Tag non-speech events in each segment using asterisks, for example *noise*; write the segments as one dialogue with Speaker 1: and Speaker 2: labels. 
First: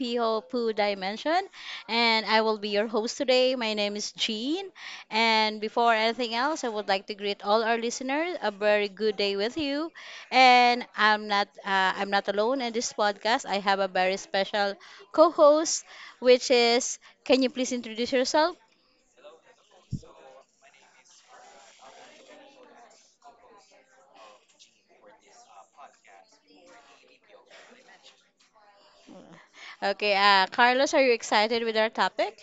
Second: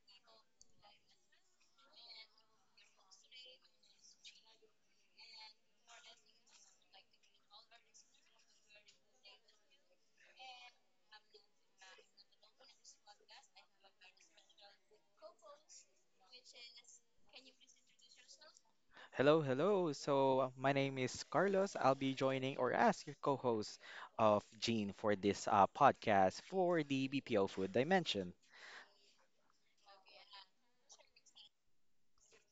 Speaker 1: BPO Poo Dimension, and I will be your host today. My name is Jean, and before anything else, I would like to greet all our listeners a very good day with you. And I'm not alone in this podcast. I have a very special co-host, which is. Can you please introduce yourself?
Speaker 2: Hello, hello. My name is Carlos. I'll be joining or as your co host of Gene for this podcast for the BPO Food Dimension.
Speaker 1: Okay, Carlos, are you excited with our topic?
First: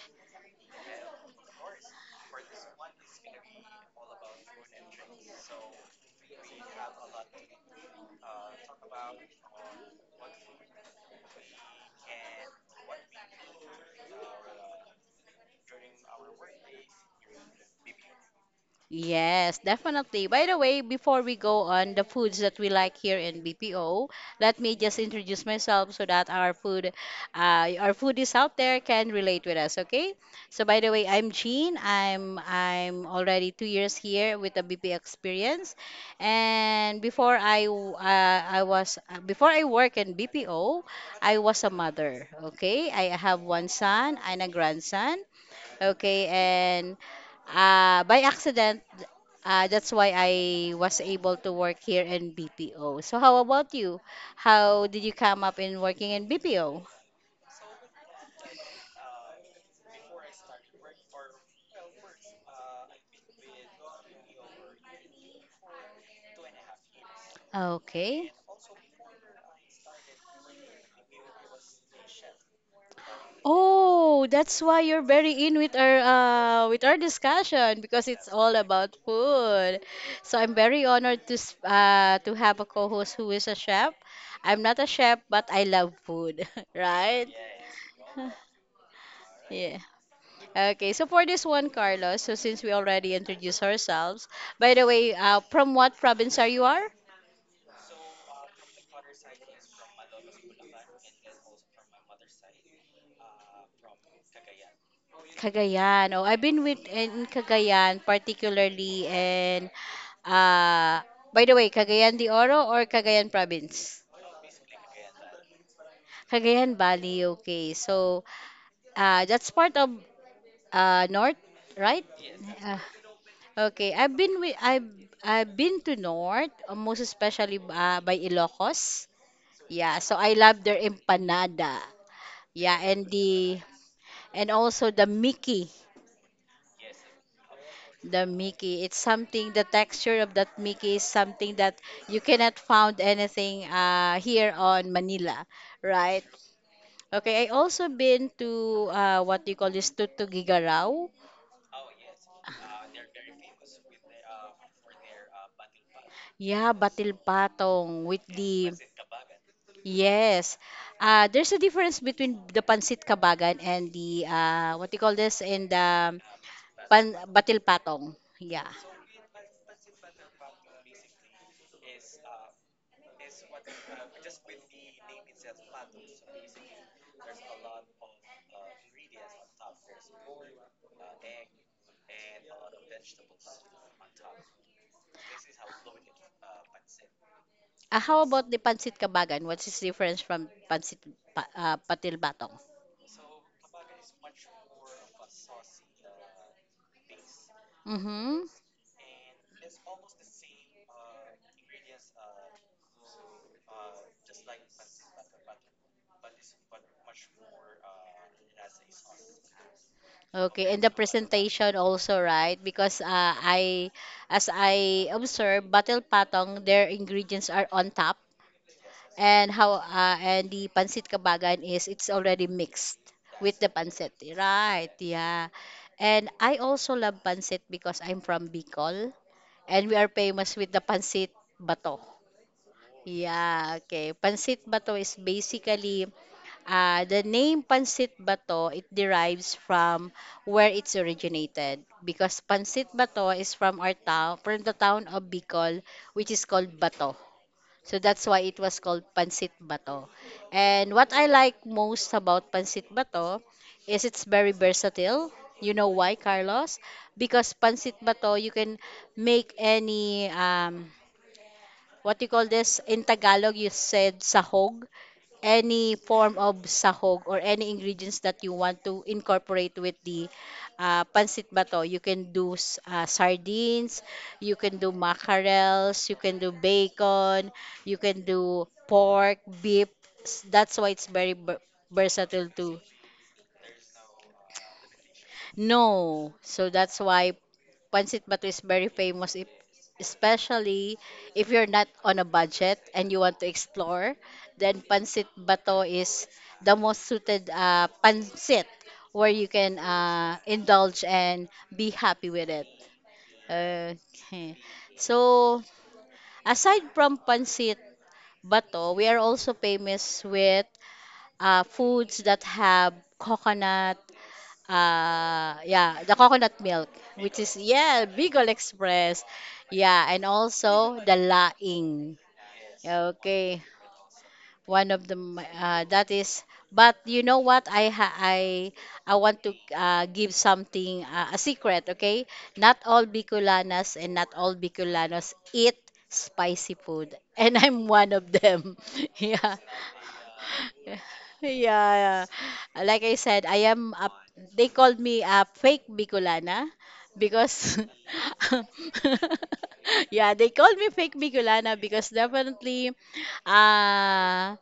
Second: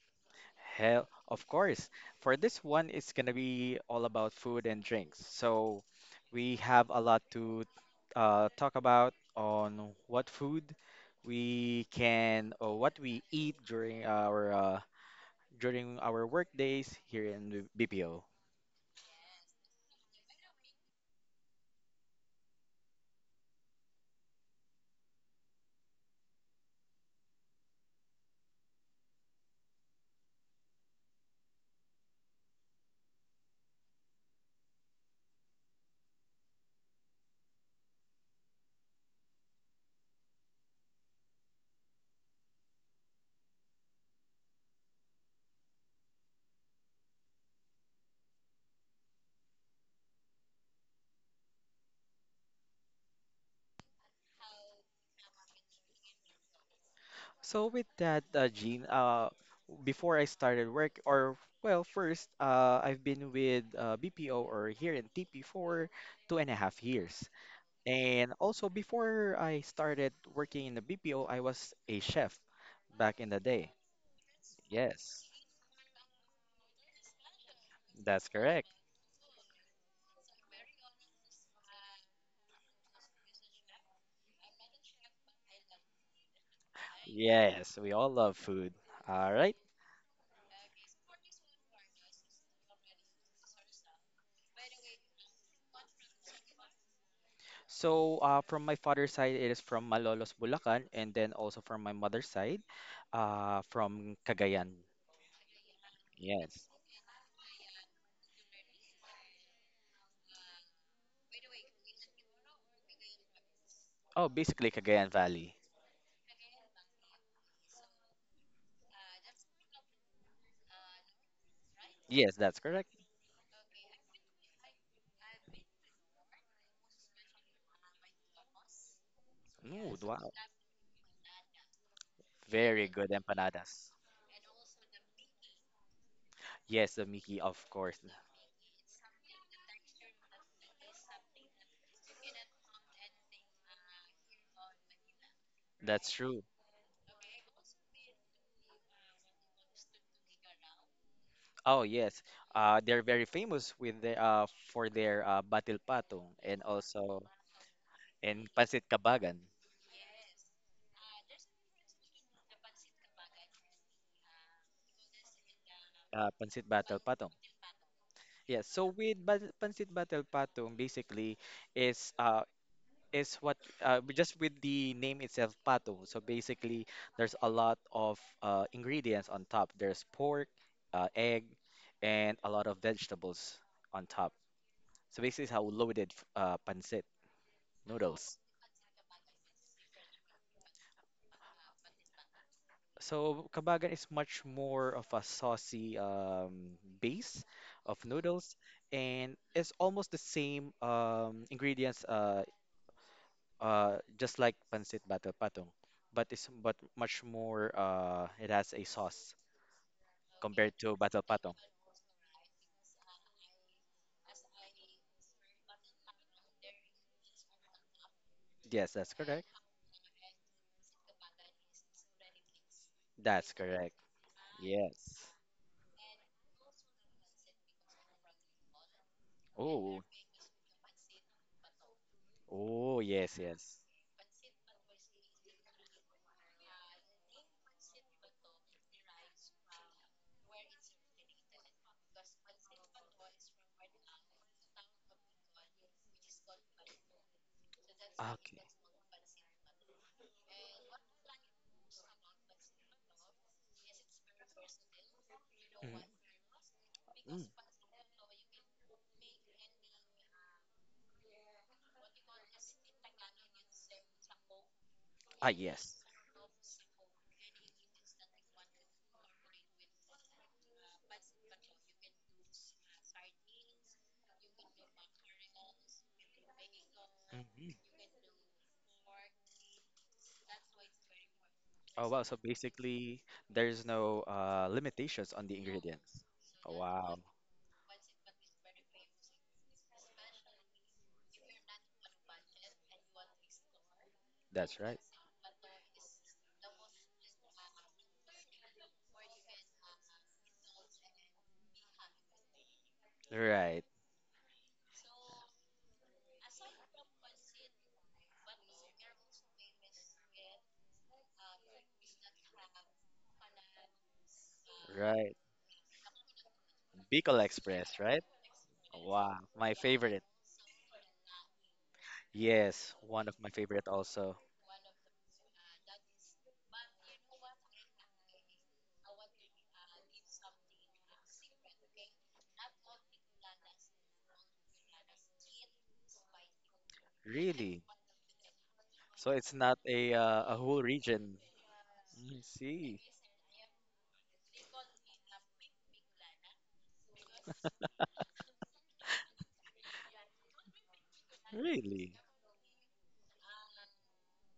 Speaker 2: Hell, of course. For this one, it's going to be all about food and drinks. So, we have a lot to talk about on what food we can or what we eat during our work days here in the BPO.
Speaker 1: Yes, definitely. By the way, before we go on the foods that we like here in BPO, let me just introduce myself so that our food, our foodies out there can relate with us. Okay. So by the way, I'm Jean. I'm already two years here with the BPO experience, and before I w- I was before I work in BPO, I was a mother. Okay, I have one son and a grandson. Okay, and by accident that's why I was able to work here in BPO. So how about you? How did you come up in working in BPO?
Speaker 2: So with that, Jean, before I started work, or well, first, I've been with BPO or here in TP for two and a half years.
Speaker 1: Okay.
Speaker 2: And also before I started working in the BPO, I was a chef back in the day.
Speaker 1: Oh, that's why you're
Speaker 2: Yes,
Speaker 1: very in with our discussion because it's
Speaker 2: that's
Speaker 1: all
Speaker 2: correct.
Speaker 1: about food. So I'm very honored to to have a co-host who is a chef. I'm not a chef, but I love food, *laughs* right?
Speaker 2: Yes, we all
Speaker 1: *laughs*
Speaker 2: love food. All right.
Speaker 1: Yeah. Okay, so for this one, Carlos, so since we already introduced ourselves, by the way, from what province are you are?
Speaker 2: So from my father's side, it is from Malolos, Bulacan, and then also from my mother's side, from Cagayan.
Speaker 1: Cagayan. Oh, I've been
Speaker 2: Yes.
Speaker 1: with in Cagayan, particularly in uh by the way, Cagayan de Oro or Cagayan province?
Speaker 2: Oh, basically Cagayan Valley.
Speaker 1: Cagayan Valley, okay. So, that's part of north, right?
Speaker 2: Yes, that's
Speaker 1: Uh,
Speaker 2: correct.
Speaker 1: okay, I've been to north, most especially by Ilocos. Yeah,
Speaker 2: Ooh,
Speaker 1: so I
Speaker 2: wow.
Speaker 1: love their empanada. Yeah,
Speaker 2: Very
Speaker 1: and
Speaker 2: good
Speaker 1: the
Speaker 2: empanadas.
Speaker 1: and also the Mickey,
Speaker 2: Yes, the Mickey, of course.
Speaker 1: the Mickey. It's something the texture of that Mickey is something that you cannot found anything here on Manila,
Speaker 2: That's
Speaker 1: right?
Speaker 2: true.
Speaker 1: Okay, I also been to what you call this Tutugigaraw.
Speaker 2: Oh, yes. They're very famous with their Batil Patong and
Speaker 1: Yeah, Batil
Speaker 2: also
Speaker 1: Patong with
Speaker 2: and
Speaker 1: the
Speaker 2: Pansit Kabagan,
Speaker 1: Yes. There's a difference between the pansit kabagan and the what you call this in the
Speaker 2: Pansit Batil
Speaker 1: pan
Speaker 2: Patong.
Speaker 1: batil patong.
Speaker 2: Yeah,
Speaker 1: Yeah.
Speaker 2: so with bat Pansit Batil Patong basically is uh, is what just with the name itself, pato. So basically, there's a lot of ingredients on top. There's pork, egg, and a lot of vegetables on top. So basically, it's how loaded pancit
Speaker 1: Ah, how
Speaker 2: noodles.
Speaker 1: about the pancit kabagan? What's its difference from pancit patil batong?
Speaker 2: So kabagan is much more of a saucy base of
Speaker 1: Mm-hmm.
Speaker 2: noodles, and it's almost the same ingredients just like pancit bato patong, but it's but much more. It has a sauce
Speaker 1: Okay,
Speaker 2: compared
Speaker 1: and the
Speaker 2: to bato patong.
Speaker 1: presentation also, right? Because as I observe, batil patong, their ingredients are on top,
Speaker 2: Yes, that's
Speaker 1: and
Speaker 2: correct.
Speaker 1: how and the pancit kabagan is it's already mixed with
Speaker 2: That's
Speaker 1: the
Speaker 2: correct.
Speaker 1: pancit, right?
Speaker 2: Yes.
Speaker 1: Yeah, and I also love pancit because I'm from Bicol, and we
Speaker 2: Oh,
Speaker 1: are famous with the pancit bato.
Speaker 2: oh, yes, yes.
Speaker 1: Yeah, okay. Pansit Bato is basically the name Pansit Bato, it derives from where it's originated because Pansit Bato is from our town, from the town of Bicol, which is called Bato. So that's why it
Speaker 2: Okay.
Speaker 1: was called Pansit Bato. And what I like most about Pansit Bato is it's very versatile. You know
Speaker 2: Mm.
Speaker 1: why, Carlos?
Speaker 2: Mm.
Speaker 1: Because Pansit Bato, you can make any what you call this in Tagalog you said sahog
Speaker 2: Ah,
Speaker 1: any
Speaker 2: yes.
Speaker 1: form of sahog or any ingredients that you want to incorporate with the pancit bato you can do sardines you can do mackerels you can do bacon
Speaker 2: Mhm.
Speaker 1: you can do pork beef S- that's why it's very ver-
Speaker 2: Oh, wow. So
Speaker 1: versatile to
Speaker 2: basically, there's no limitations on the ingredients.
Speaker 1: no, so
Speaker 2: Oh,
Speaker 1: that's
Speaker 2: wow.
Speaker 1: why Pancit Bato is very famous, if, especially if you're not on a budget and you want to explore,
Speaker 2: That's
Speaker 1: then
Speaker 2: right.
Speaker 1: Pancit Bato is the most suited pancit where you can indulge and be happy with it.
Speaker 2: Right,
Speaker 1: Okay. So, aside from Pancit Bato, we are also famous with foods that have coconut
Speaker 2: right.
Speaker 1: yeah the coconut milk which
Speaker 2: Bicol
Speaker 1: is
Speaker 2: Express,
Speaker 1: yeah
Speaker 2: right?
Speaker 1: Bicol Express
Speaker 2: Wow, my
Speaker 1: yeah and
Speaker 2: favorite.
Speaker 1: also the laing
Speaker 2: Yes, one of my
Speaker 1: okay
Speaker 2: favorite also.
Speaker 1: one of the m- that is but you know what I ha- I want to give something a secret okay not all Bicolanas and not all Bicolanos eat spicy food *laughs* and
Speaker 2: Really?
Speaker 1: I'm one of them *laughs*
Speaker 2: So it's
Speaker 1: yeah
Speaker 2: not a a whole region.
Speaker 1: yeah. yeah.
Speaker 2: Mm, I
Speaker 1: Like
Speaker 2: see.
Speaker 1: I said, they called me a fake Bicolana because
Speaker 2: *laughs*
Speaker 1: *laughs* yeah, they called me fake Bicolana because
Speaker 2: Really?
Speaker 1: definitely uh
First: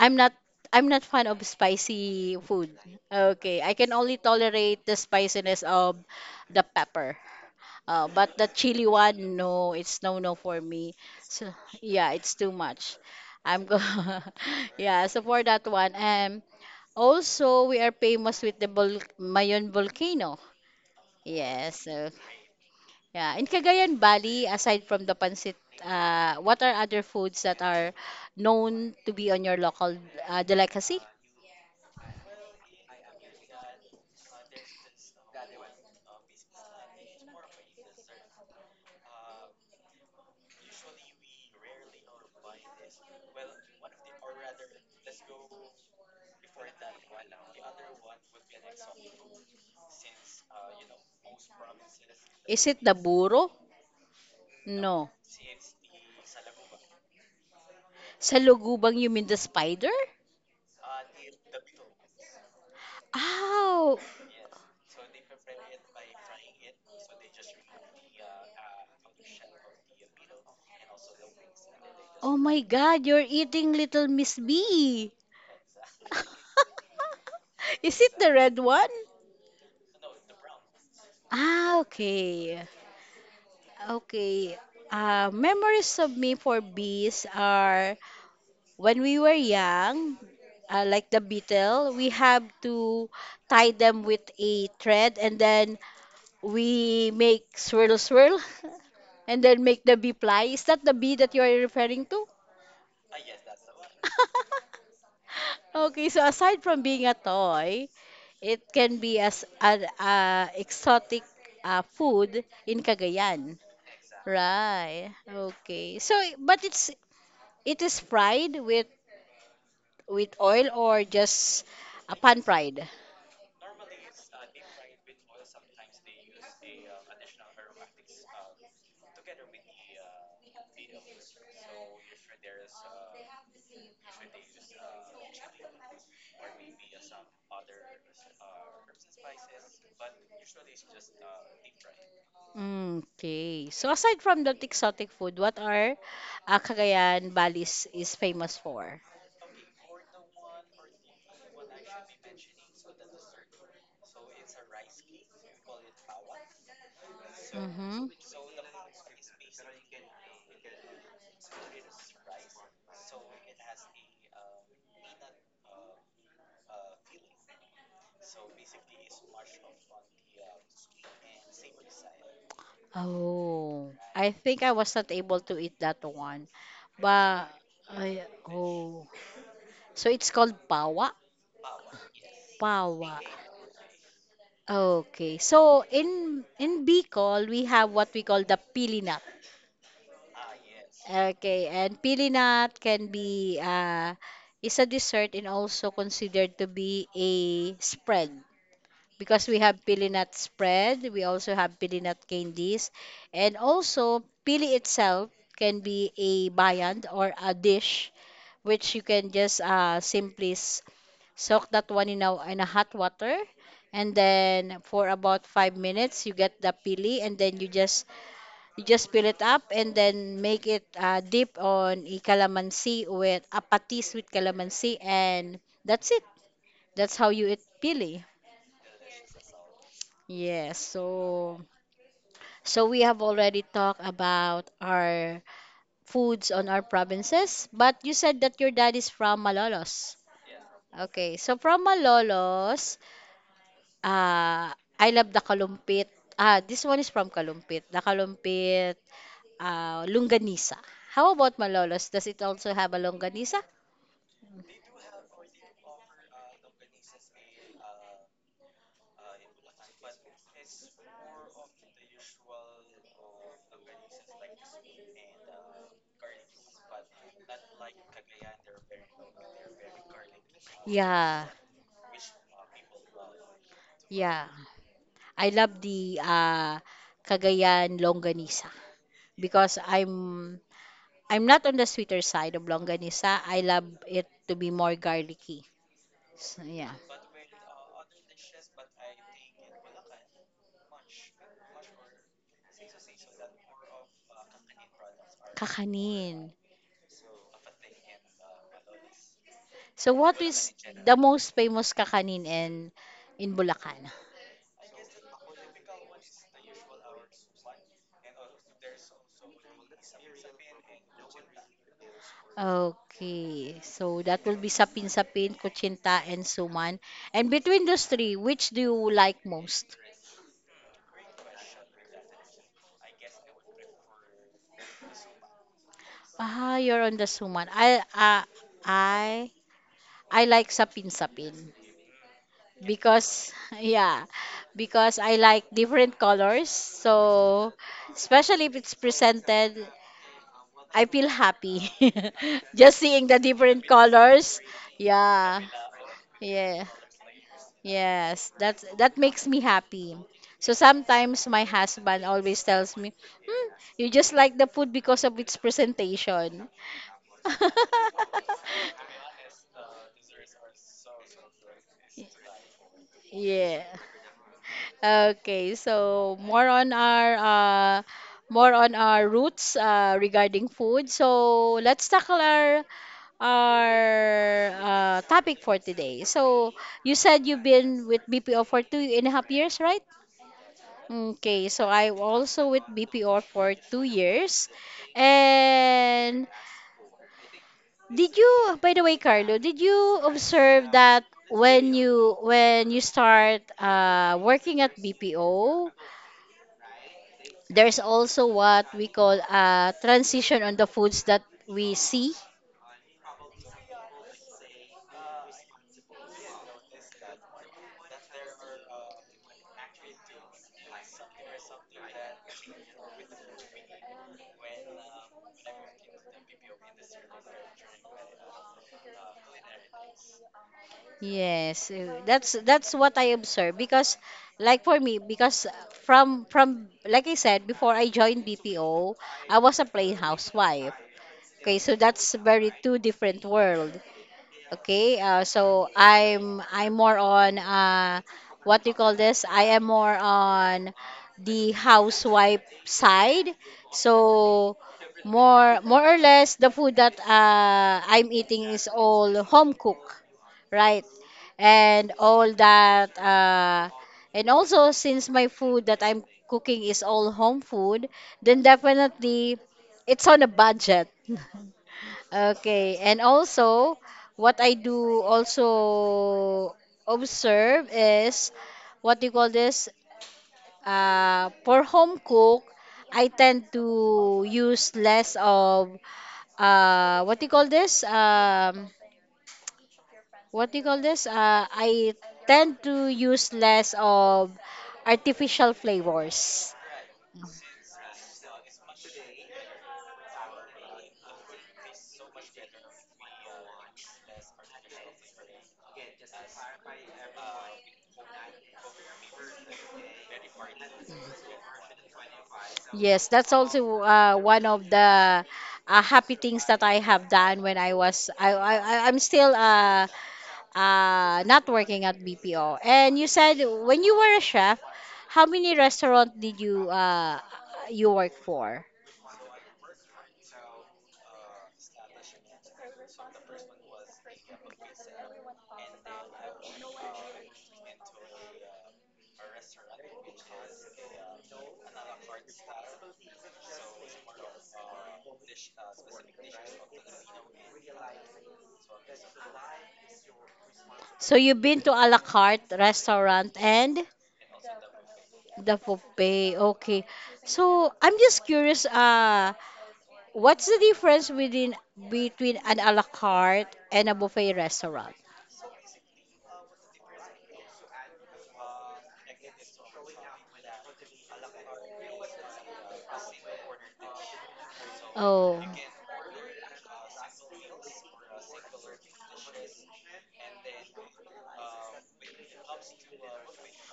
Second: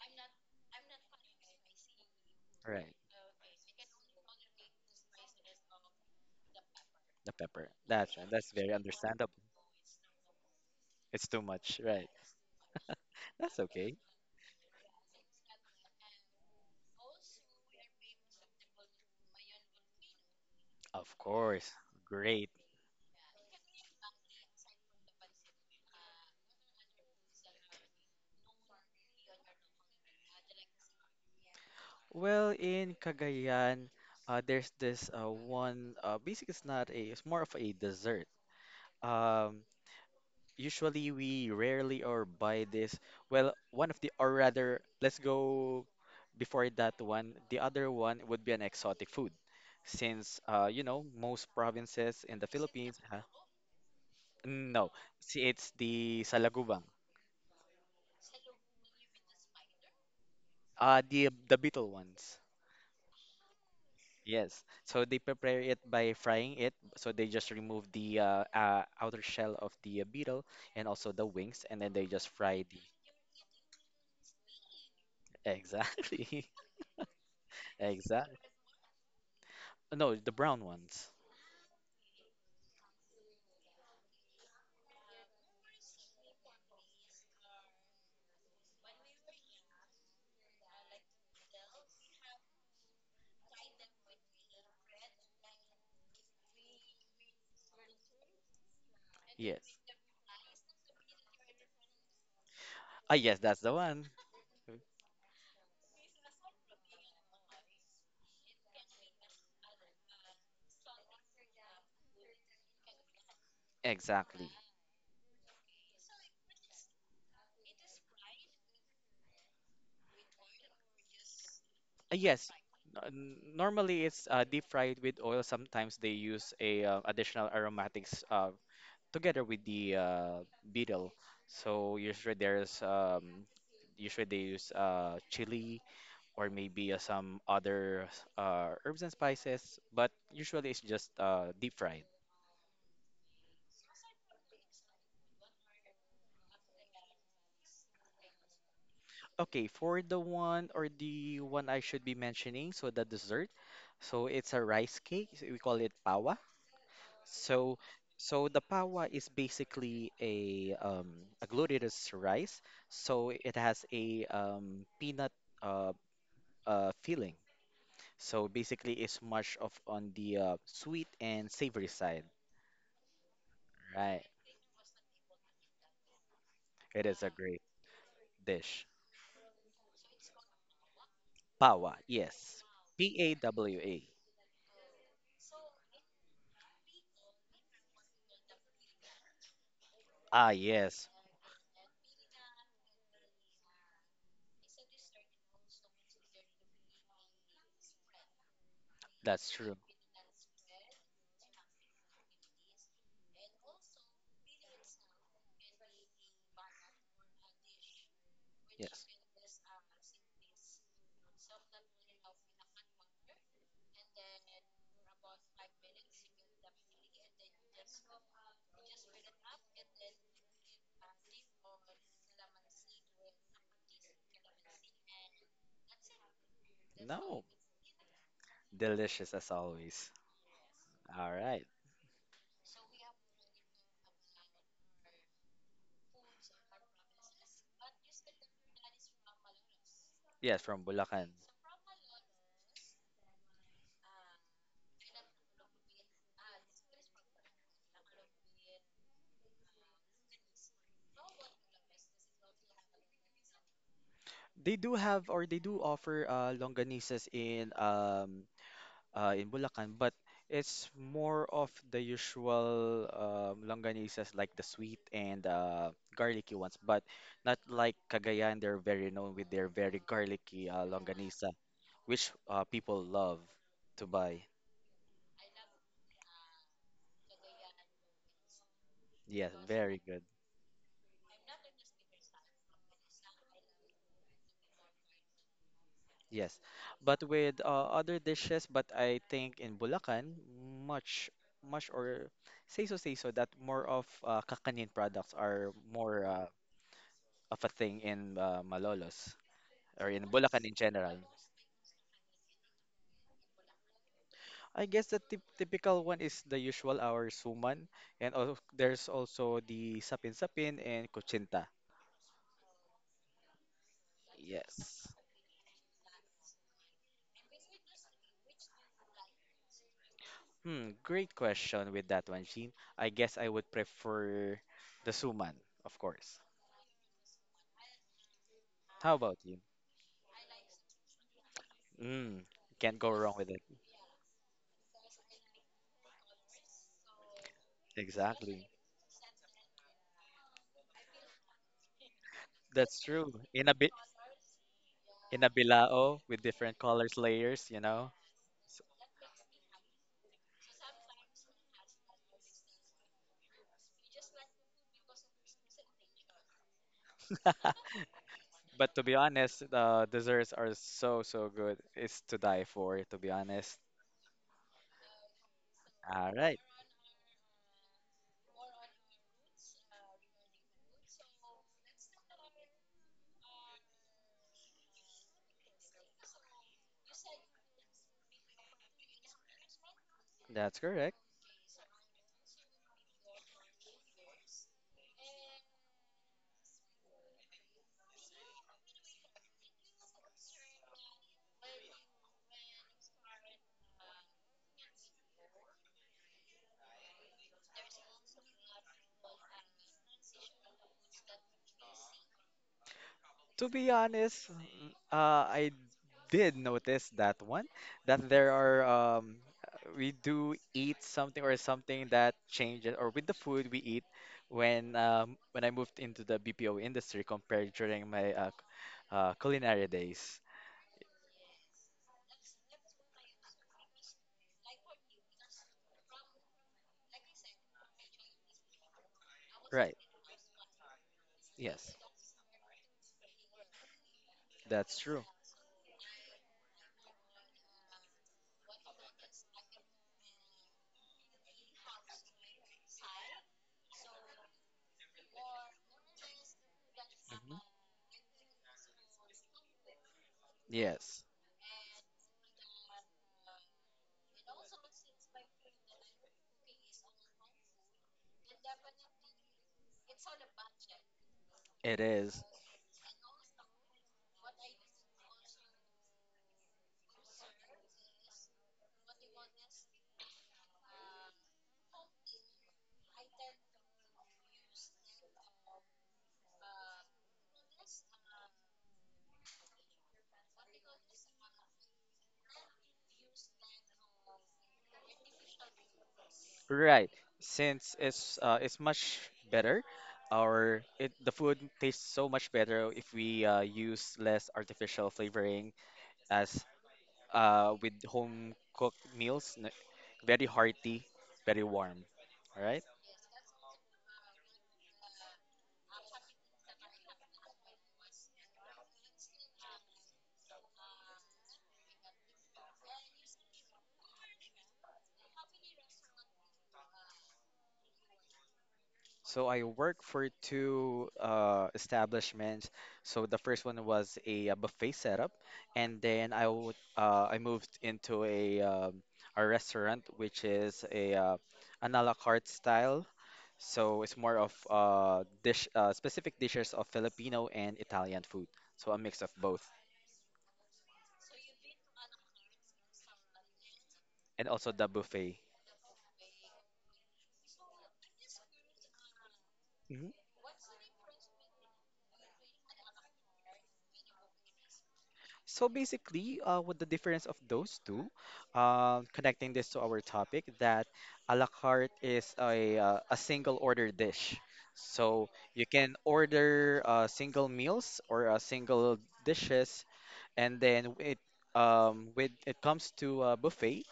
Speaker 1: I'm not I'm not fan of spicy food.
Speaker 2: Right.
Speaker 1: Okay, I can only tolerate the spiciness of the pepper.
Speaker 2: The pepper. That's right.
Speaker 1: But the
Speaker 2: That's very
Speaker 1: chili
Speaker 2: understandable.
Speaker 1: one, no, it's no no for me.
Speaker 2: It's too
Speaker 1: So
Speaker 2: much, right?
Speaker 1: yeah, it's too much.
Speaker 2: *laughs* That's
Speaker 1: I'm go
Speaker 2: okay.
Speaker 1: *laughs* yeah, so for that one. Also, we are famous with the Bul Mayon volcano.
Speaker 2: Of course.
Speaker 1: Yes. So,
Speaker 2: Great.
Speaker 1: yeah. In Cagayan Valley, aside from the pancit, what are other foods that are known to be on your local delicacy?
Speaker 2: Well, in Cagayan, there's this one. Basically, it's not a. It's more of a dessert. Um, usually we rarely or buy this. Well, one of the or rather, let's go before that one. The other one would be an exotic food, since you know most provinces in the
Speaker 1: Is it the
Speaker 2: Philippines.
Speaker 1: buro?
Speaker 2: No,
Speaker 1: No.
Speaker 2: see, it's the salagubang.
Speaker 1: Sa lugubang, you mean the spider?
Speaker 2: The beetle ones.
Speaker 1: Ow!
Speaker 2: Yes. So they prepare it by frying it. So they just remove the outer shell of the beetle and also the wings, and then they just
Speaker 1: Oh my
Speaker 2: fry the
Speaker 1: God, you're eating Little Miss Bee.
Speaker 2: exactly,
Speaker 1: *laughs*
Speaker 2: *laughs*
Speaker 1: Is it the
Speaker 2: exactly.
Speaker 1: red one?
Speaker 2: No, the brown ones.
Speaker 1: Ah, okay. Okay. Memories of me for bees are when we were young, like the beetle, we have to tie them with a thread and then we make swirl swirl *laughs* and then
Speaker 2: Yes.
Speaker 1: make the bee fly. Is that the bee that you are referring to?
Speaker 2: Ah, yes, that's the one.
Speaker 1: *laughs* Okay, so aside from being a toy, it can be as an exotic food in Cagayan.
Speaker 2: Exactly.
Speaker 1: Right. Okay. So, but it's It is fried with oil or just a pan
Speaker 2: Yes.
Speaker 1: fried.
Speaker 2: No, n- Normally, it's deep fried with oil. Sometimes they use a additional aromatics, together with the beetle. So usually there's usually they use chili or maybe some other herbs and spices, but usually it's just deep fried.
Speaker 1: Mm, okay. So aside from the exotic food, what are Cagayan Valley is famous for?
Speaker 2: Okay, for the one or the one I should be mentioning, so the dessert, so it's a rice cake. We call it pawa. So,
Speaker 1: Mm-hmm.
Speaker 2: so, the pawa is basically a glutinous rice. So it has a peanut. Uh, filling. So basically, it's much of on the sweet and savory side,
Speaker 1: Oh,
Speaker 2: right?
Speaker 1: I think I was not able to eat that one.
Speaker 2: It is a
Speaker 1: But
Speaker 2: great
Speaker 1: I,
Speaker 2: dish.
Speaker 1: oh, so it's called pawa.
Speaker 2: Pawa, yes.
Speaker 1: Pawa.
Speaker 2: Pawa.
Speaker 1: Okay. So in Bicol, we have what we call the pilinat.
Speaker 2: Ah, yes,
Speaker 1: Okay, and pilinat can be is a dessert and also considered to be a spread because
Speaker 2: that's
Speaker 1: we
Speaker 2: true.
Speaker 1: have pilinat spread, we also have pilinat candies, and also pili itself can be a viand or a dish which you
Speaker 2: Yes.
Speaker 1: can just soak that one in in a hot water and then for about five minutes you get the pili and then you just peel it up and then make it dip on a calamansi with apatis with calamansi and that's it. That's how
Speaker 2: No,
Speaker 1: you eat pili.
Speaker 2: delicious as always.
Speaker 1: Yes,
Speaker 2: All
Speaker 1: so
Speaker 2: right.
Speaker 1: so we have already talked about our foods on our provinces, but you said that your dad is from Malolos.
Speaker 2: Yes, from Bulacan.
Speaker 1: Okay, so from Malolos, uh, I love the kalumpit. Ah, this one is from Kalumpit. The kalumpit lunganisa. How about Malolos? Does it also have a longanisa?
Speaker 2: They do have or they do offer longanisas in Bulacan, but it's more of the usual longanisas like the sweet and garlicky ones, but not like Cagayan. They're very known with their very garlicky
Speaker 1: Yeah,
Speaker 2: longanisa, which people love to
Speaker 1: yeah.
Speaker 2: buy.
Speaker 1: I love the Cagayan longanisa
Speaker 2: Yeah,
Speaker 1: because
Speaker 2: very good.
Speaker 1: I'm not on the sweeter side of longanisa. I love it to be more garlicky.
Speaker 2: Yes,
Speaker 1: So, yeah.
Speaker 2: but with other dishes, but I think in Bulacan, much, much or say so that more of kakanin products are more
Speaker 1: Kakanin.
Speaker 2: of a thing in Malolos or
Speaker 1: So
Speaker 2: in
Speaker 1: what
Speaker 2: Bulacan
Speaker 1: is
Speaker 2: in
Speaker 1: the
Speaker 2: general.
Speaker 1: most famous kakanin in Bulacan?
Speaker 2: I guess the tip typical one is the usual our suman, and also, there's also the sapin-sapin and kuchinta.
Speaker 1: Okay, so that will be
Speaker 2: Yes.
Speaker 1: sapin-sapin, kuchinta, and suman. And between those three, which do you like most?
Speaker 2: Hmm, great question with that one, Jean. I guess I would prefer the suman, of course.
Speaker 1: Ah, you're on the suman.
Speaker 2: How about
Speaker 1: I,
Speaker 2: you?
Speaker 1: I like sapin-sapin
Speaker 2: Mm, can't go wrong with
Speaker 1: because,
Speaker 2: it.
Speaker 1: *laughs* yeah, because I like different colors. So, especially if
Speaker 2: Exactly.
Speaker 1: it's presented, I feel happy *laughs* just
Speaker 2: That's
Speaker 1: seeing the
Speaker 2: true. In a
Speaker 1: different
Speaker 2: bit
Speaker 1: colors.
Speaker 2: in a
Speaker 1: Yeah,
Speaker 2: bilao with
Speaker 1: yeah.
Speaker 2: different colors layers, you know.
Speaker 1: Yes, that's
Speaker 2: S-
Speaker 1: that makes me happy. So sometimes my husband always tells me, hmm, "You just like the food because of its presentation." *laughs*
Speaker 2: *laughs* But to be honest, the desserts are so so good. It's to die for, to be
Speaker 1: Yeah.
Speaker 2: honest.
Speaker 1: Okay, so
Speaker 2: All right.
Speaker 1: more on our roots regarding food. So let's tackle our topic for today. So you said you've been with BPO for two and a half years, right?
Speaker 2: That's correct.
Speaker 1: Okay, so I also with BPO for two years. And did you, by the way, Carlo, did you observe that when you start working at BPO, there's also what we call a transition on the foods that we see?
Speaker 2: To be honest, I did notice that one, that there are um, we do eat something or something that changes, or with the food we eat when I moved into the BPO industry compared during my culinary days.
Speaker 1: Yes, that's what I observe because like for me because from like I said before I joined BPO, I was a
Speaker 2: Right.
Speaker 1: plain housewife. Okay, so
Speaker 2: Yes,
Speaker 1: that's very two different world.
Speaker 2: that's
Speaker 1: Okay,
Speaker 2: true.
Speaker 1: so I'm more on what do you call this? I am more on the housewife side. So more more or less the food that I'm eating is all home cook, right?
Speaker 2: Yes,
Speaker 1: And all that and also since my food that I'm cooking is all home food, then definitely it's on a budget. *laughs*
Speaker 2: it is.
Speaker 1: Okay, and also what I do also observe is what do you call this? For home cook, I tend to use less of what do you call this? What do you call this? I tend to use less of artificial flavors.
Speaker 2: Right. Since it's much better, or it the food tastes so much better if we use less artificial flavoring as with home cooked meals, very hearty, very warm. All right.
Speaker 1: Yes, that's also one of the happy things that I have done when I was I- I'm still not working at BPO. And you said when you were a chef, how many restaurant did you you work for?
Speaker 2: So I worked for two establishments. So the first one was a, buffet setup, and then I would I moved into a restaurant which is a an a la carte style. So it's more of dish specific dishes of Filipino and Italian food. So a mix of both,
Speaker 1: So you've been to a la carte restaurant and
Speaker 2: and also the buffet.
Speaker 1: the buffet. Okay. So I'm just curious
Speaker 2: Mm-hmm.
Speaker 1: what's the difference within between an a la carte and a buffet restaurant?
Speaker 2: So basically, with the difference of those two, connecting this to our topic, that a la carte is a single order dish. So
Speaker 1: Oh.
Speaker 2: you can order single meals or single dishes and then it when it comes to buffet,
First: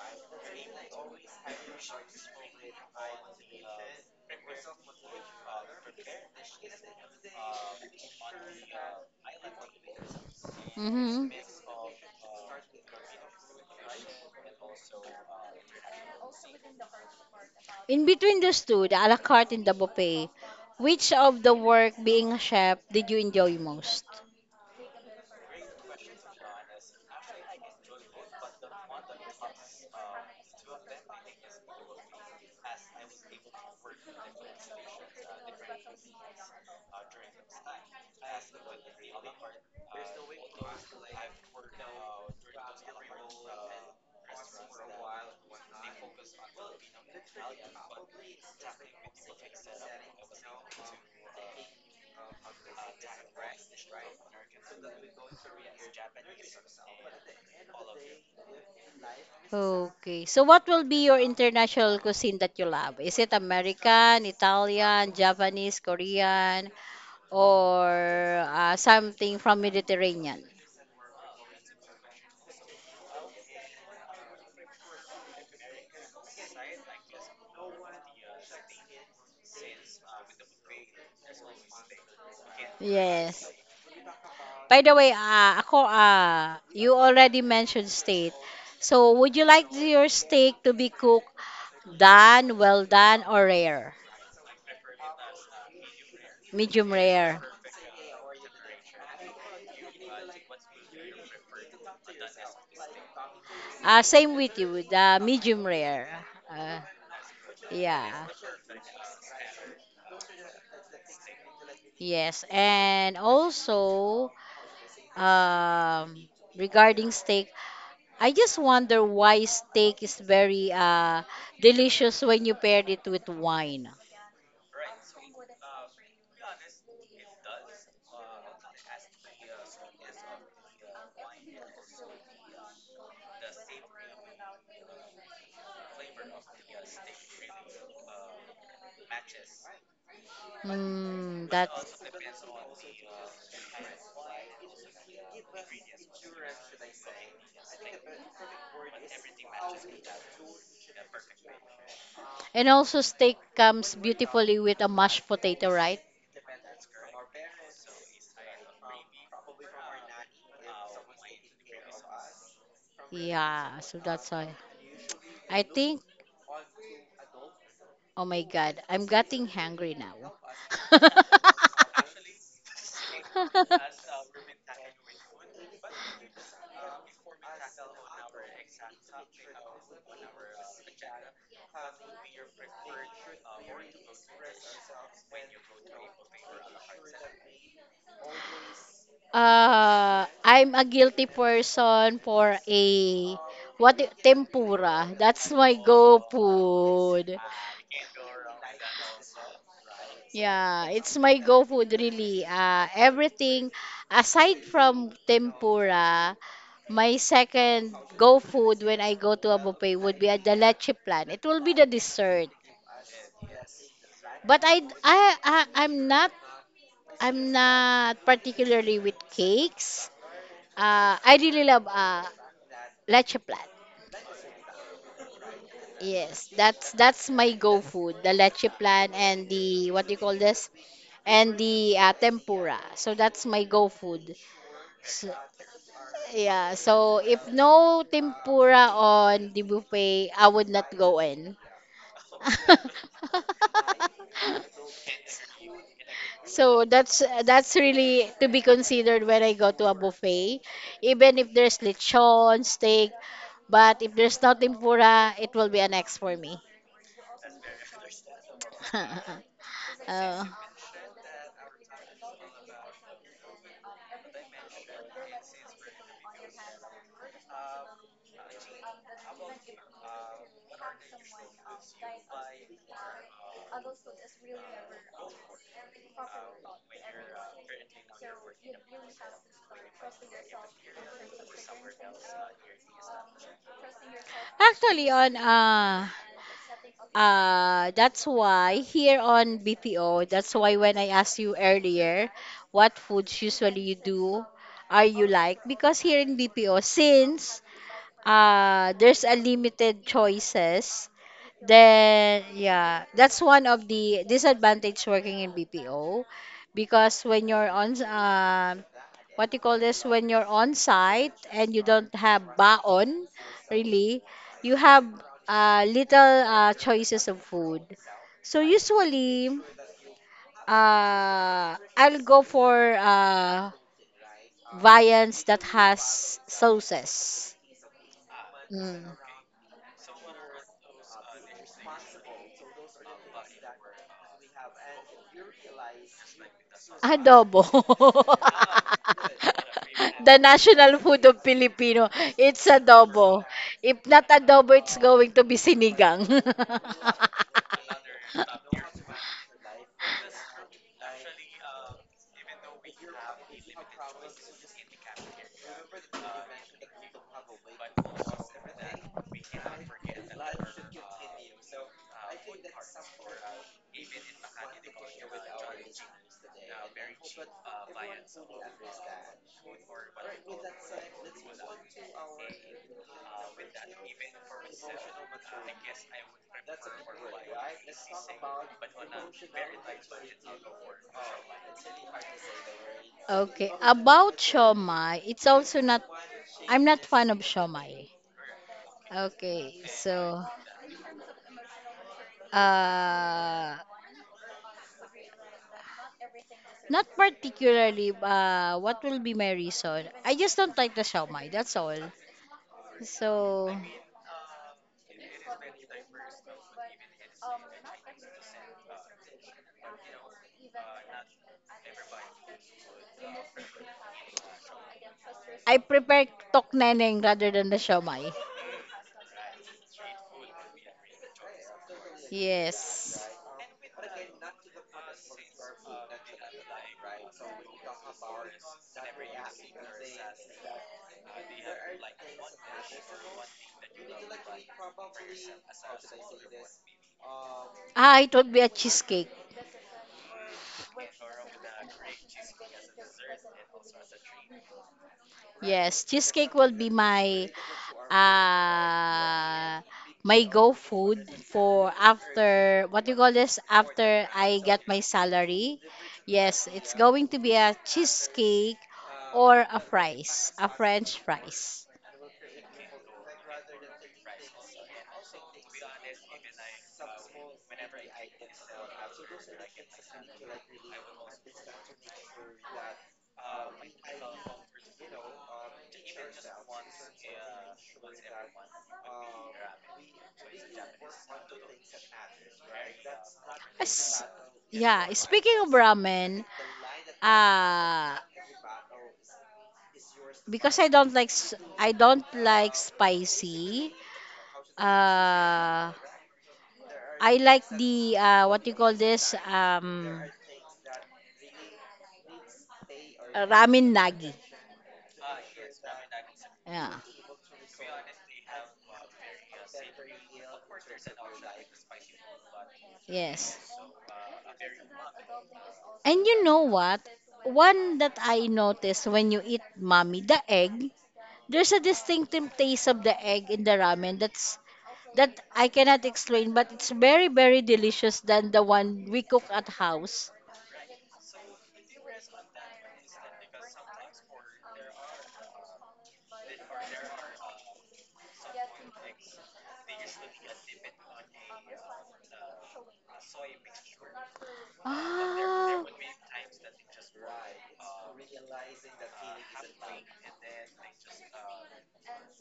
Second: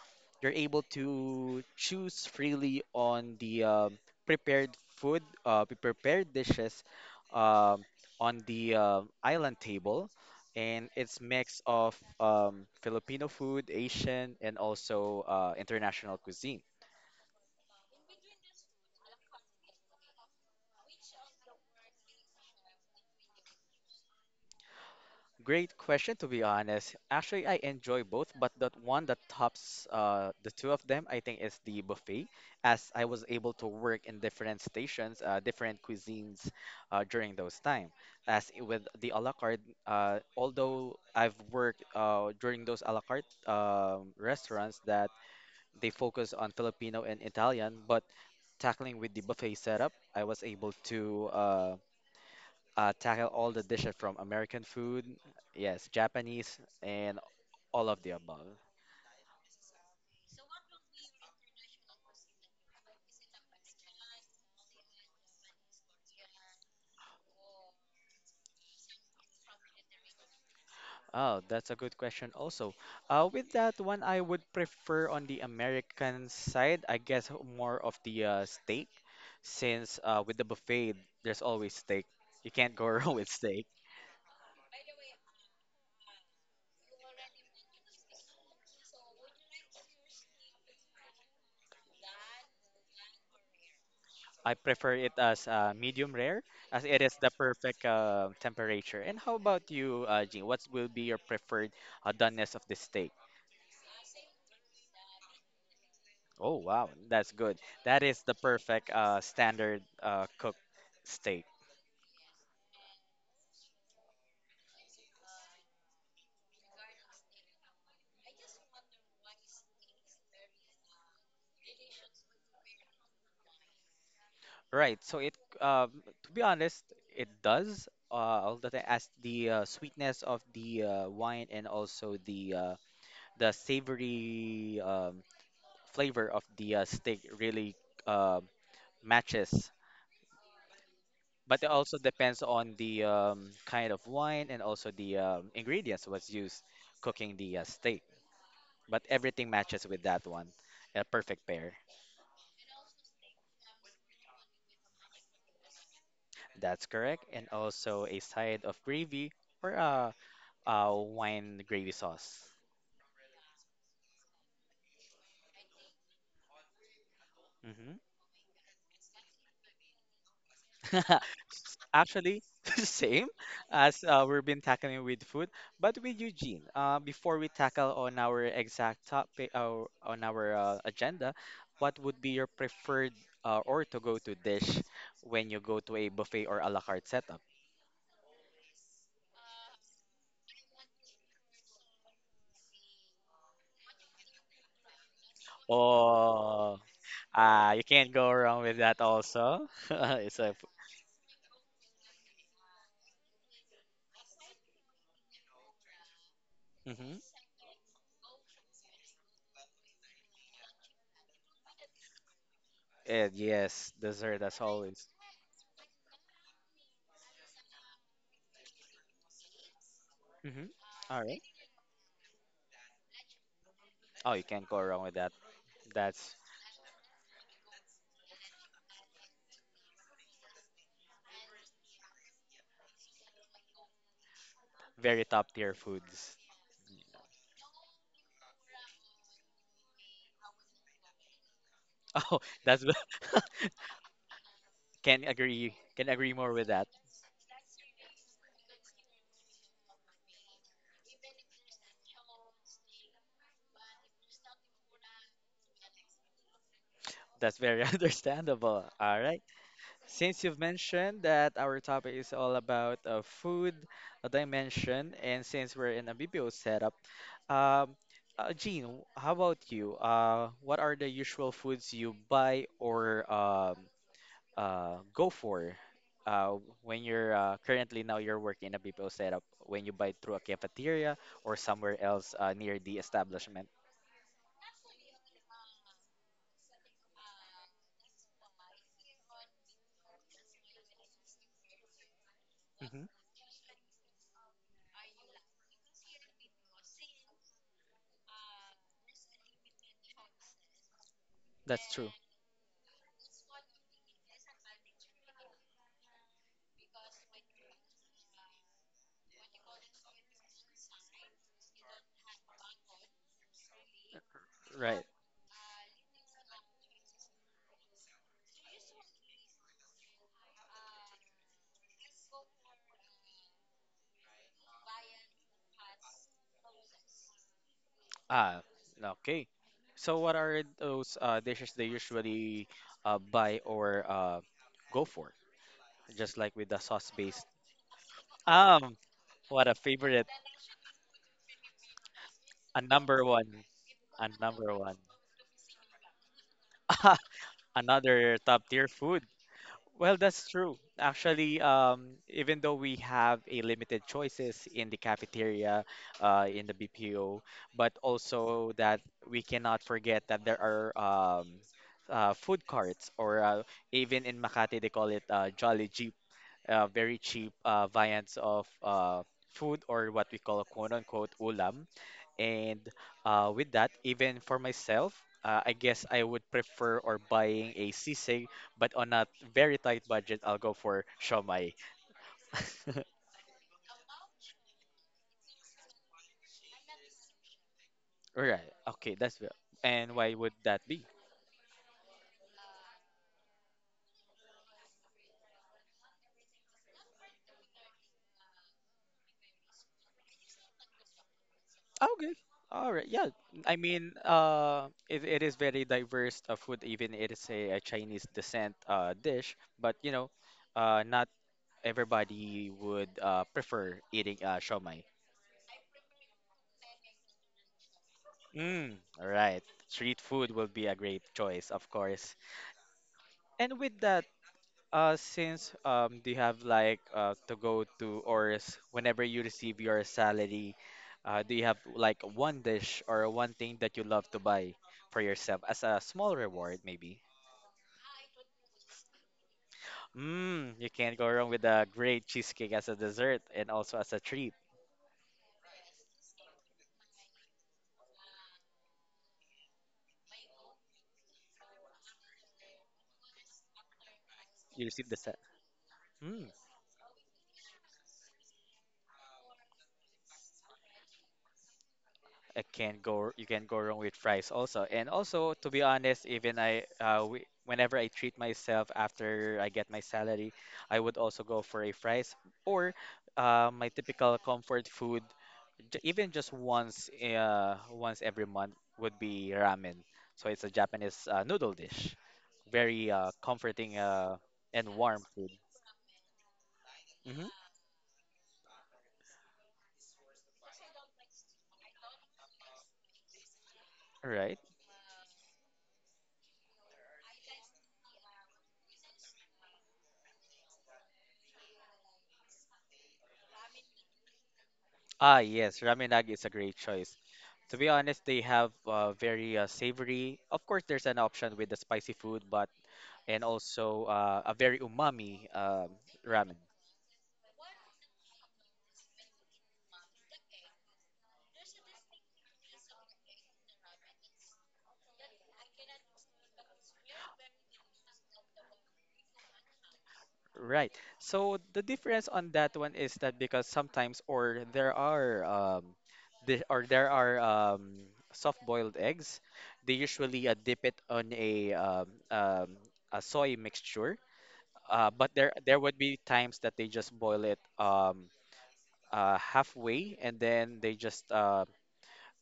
Speaker 2: you're able to choose freely on the prepared food, prepared dishes um, on the island table, and it's
Speaker 1: Mm-hmm.
Speaker 2: mix of Filipino food, Asian, and also international cuisine.
Speaker 1: In between those two, the a la carte and the buffet, which of the work being a chef did you enjoy most?
Speaker 2: Great question, to be honest. Actually, I enjoy both, but the one that tops the two of them, I think, is the buffet, as I was able to work in different stations, different cuisines during those time. With the a la carte, although I've worked during those a la carte restaurants that they focus on Filipino and Italian, but tackling with the buffet setup, I was able to. Tackle all the dishes from American food, yes, Japanese, and all of the above.
Speaker 1: Okay. So what will be your international cuisine that you love? Is it American, Italian, Japanese, Korean, or something from Mediterranean?
Speaker 2: Oh, that's a good question also. With that one, I would prefer on the American side, I guess more of the steak, since with the buffet, there's always steak. You can't go *laughs* wrong with
Speaker 1: Yes.
Speaker 2: steak.
Speaker 1: By the way, ako, you already mentioned steak. So, would you like your steak to be cooked done, well done, or rare?
Speaker 2: I prefer it as medium rare, as
Speaker 1: Medium
Speaker 2: it is the
Speaker 1: rare.
Speaker 2: perfect temperature. And how about you, Jean? What will be your preferred doneness of the steak?
Speaker 1: Same with you, with medium rare.
Speaker 2: Oh
Speaker 1: Uh,
Speaker 2: wow, that's good. That is
Speaker 1: yeah.
Speaker 2: the perfect standard cooked steak.
Speaker 1: Yes, and also um, regarding steak, I just wonder why steak is very delicious when you pair it with wine.
Speaker 2: Right. Um, to be honest, it does. All that as the sweetness of the wine and also the savory flavor of the steak really uh, matches.
Speaker 1: Mm,
Speaker 2: But it
Speaker 1: that's.
Speaker 2: also depends on the kind of wine and also the ingredients was used cooking the steak. But everything matches with that one, a perfect pair.
Speaker 1: And also steak comes beautifully with a mashed potato, right?
Speaker 2: That's correct. And also a side of gravy or a wine gravy sauce.
Speaker 1: Yeah, so that's why I think,
Speaker 2: Hmm
Speaker 1: oh my God, I'm getting hungry now. *laughs*
Speaker 2: *laughs* Actually, *laughs* same as we've been tackling with food, but with Eugene. Before we tackle on our exact topic on our agenda, what would be your preferred or to go to dish when you go to a buffet or a la carte setup?
Speaker 1: I'm a guilty person for tempura. That's my go
Speaker 2: Oh,
Speaker 1: food.
Speaker 2: ah, you can't go wrong with that also. *laughs* It's a,
Speaker 1: Yeah, it's my go food really. Everything aside from tempura, my
Speaker 2: Mhm.
Speaker 1: second go food when I go to a buffet would be a the leche plan. It will be the dessert.
Speaker 2: And yes, dessert as
Speaker 1: But I,
Speaker 2: always.
Speaker 1: I, I I'm not I'm not particularly with cakes.
Speaker 2: Hmm All
Speaker 1: I
Speaker 2: right.
Speaker 1: really love leche plan.
Speaker 2: Oh, you can't go wrong with that. That's
Speaker 1: Yes, that's my go food, the leche plan and the what do you call this? And the tempura. So that's my go food.
Speaker 2: very
Speaker 1: So,
Speaker 2: top tier foods.
Speaker 1: yeah, so if no tempura on the buffet, I would not go in.
Speaker 2: *laughs* Oh, that's
Speaker 1: *laughs*
Speaker 2: *laughs* can agree more with
Speaker 1: So
Speaker 2: that.
Speaker 1: that's really to be considered when I go to a buffet, even if there's lechon, steak, but if there's no tempura, it will be an X for me.
Speaker 2: That's very *laughs* understandable. All right.
Speaker 1: *laughs*
Speaker 2: Since
Speaker 1: Oh.
Speaker 2: you've mentioned that our topic is all about food dimension, and since we're in a BPO setup, um, Gene, how about you? What are the usual foods you buy or go for uh, when you're currently now you're working in a BPO setup when you buy through a cafeteria or somewhere else near the establishment?
Speaker 1: Actually, on that's why here on BPO, that's why when I asked you earlier, what foods usually you do, are you like? Because here in BPO, since there's a limited choices, then yeah, that's one of the disadvantage working in BPO, because when you're on what you call this, when you're on site and you don't have baon really, you
Speaker 2: Right.
Speaker 1: have little choices of food. So usually I'll go for uh, viands that has sauces.
Speaker 2: Ah,
Speaker 1: Mm.
Speaker 2: okay. So what are those dishes they usually buy or go for? Just like with the sauce
Speaker 1: Ah,
Speaker 2: based.
Speaker 1: Adobo. *laughs*
Speaker 2: Um, what a favorite,
Speaker 1: The national food of Filipino. It's
Speaker 2: a number
Speaker 1: adobo.
Speaker 2: one,
Speaker 1: If
Speaker 2: a
Speaker 1: not
Speaker 2: number
Speaker 1: adobo,
Speaker 2: one,
Speaker 1: it's going to be sinigang. *laughs*
Speaker 2: *laughs* another top tier food. Well, that's true. Actually, even though we have a limited choices in the cafeteria, in the BPO, but also that we cannot forget that there are food carts, or even in Makati they call it Jolly Jeep, very cheap variants of food or what we call quote unquote ulam. And with that, even for myself, I guess I would prefer or buying a sisig, but on a very tight budget, I'll go for shawmai. *laughs*
Speaker 1: Okay. About shomai, it's also not, I'm not fan of shomai.
Speaker 2: Right. Okay, that's fair.
Speaker 1: Okay.
Speaker 2: And why
Speaker 1: So,
Speaker 2: would that be?
Speaker 1: uh, not particularly, what will be my reason? I just don't like the shawmai. That's all.
Speaker 2: Okay. All right. Yeah.
Speaker 1: So,
Speaker 2: I mean, it is very diverse of food, even it is a Chinese descent dish. But you know, not everybody would prefer eating shawmai.
Speaker 1: I prefer tokneneng rather than the siomai.
Speaker 2: Mm, all right. Street food will be a great choice, of course.
Speaker 1: Yes.
Speaker 2: And with that, since do you have like to go to or whenever you receive your salary, do you have like one dish or one thing that you love to buy for yourself as a small reward, maybe?
Speaker 1: Ah, it would be a cheesecake.
Speaker 2: Mm, you can't go wrong with a great cheesecake as a dessert and also as a treat.
Speaker 1: Yes, cheesecake will be my uh my go food for, after what you call this, after I
Speaker 2: You
Speaker 1: get my
Speaker 2: receive the set.
Speaker 1: salary. Yes, it's going to be a cheesecake or a French fries.
Speaker 2: I can't go You can not go wrong with fries also. And also to be honest, whenever I treat myself after I get my salary, I would also go for a fries or my typical comfort food even just once every month would be ramen. So it's a Japanese noodle dish. Very comforting
Speaker 1: As,
Speaker 2: and
Speaker 1: yeah,
Speaker 2: warm food.
Speaker 1: speaking of ramen,
Speaker 2: hmm
Speaker 1: uh because I don't like spicy.
Speaker 2: Right.
Speaker 1: Uh, I like the what you call this, ramen nagi.
Speaker 2: Ah, yes, ramen nagi is a great
Speaker 1: Yeah.
Speaker 2: choice. To be honest, they have very savory. Of course, there's an option with the spicy food, but and
Speaker 1: Yes.
Speaker 2: also a very umami
Speaker 1: And you
Speaker 2: ramen.
Speaker 1: know what? One that I noticed when you eat mommy, the egg, there's a distinctive taste of the egg in the ramen that's, that I cannot explain, but it's very, very delicious than the one we cook at house.
Speaker 2: Right. So the difference on that one is that because sometimes or there are soft-boiled eggs, they usually dip it on a soy mixture. But there
Speaker 1: Ah,
Speaker 2: would be times that they just boil it halfway and then they just uh,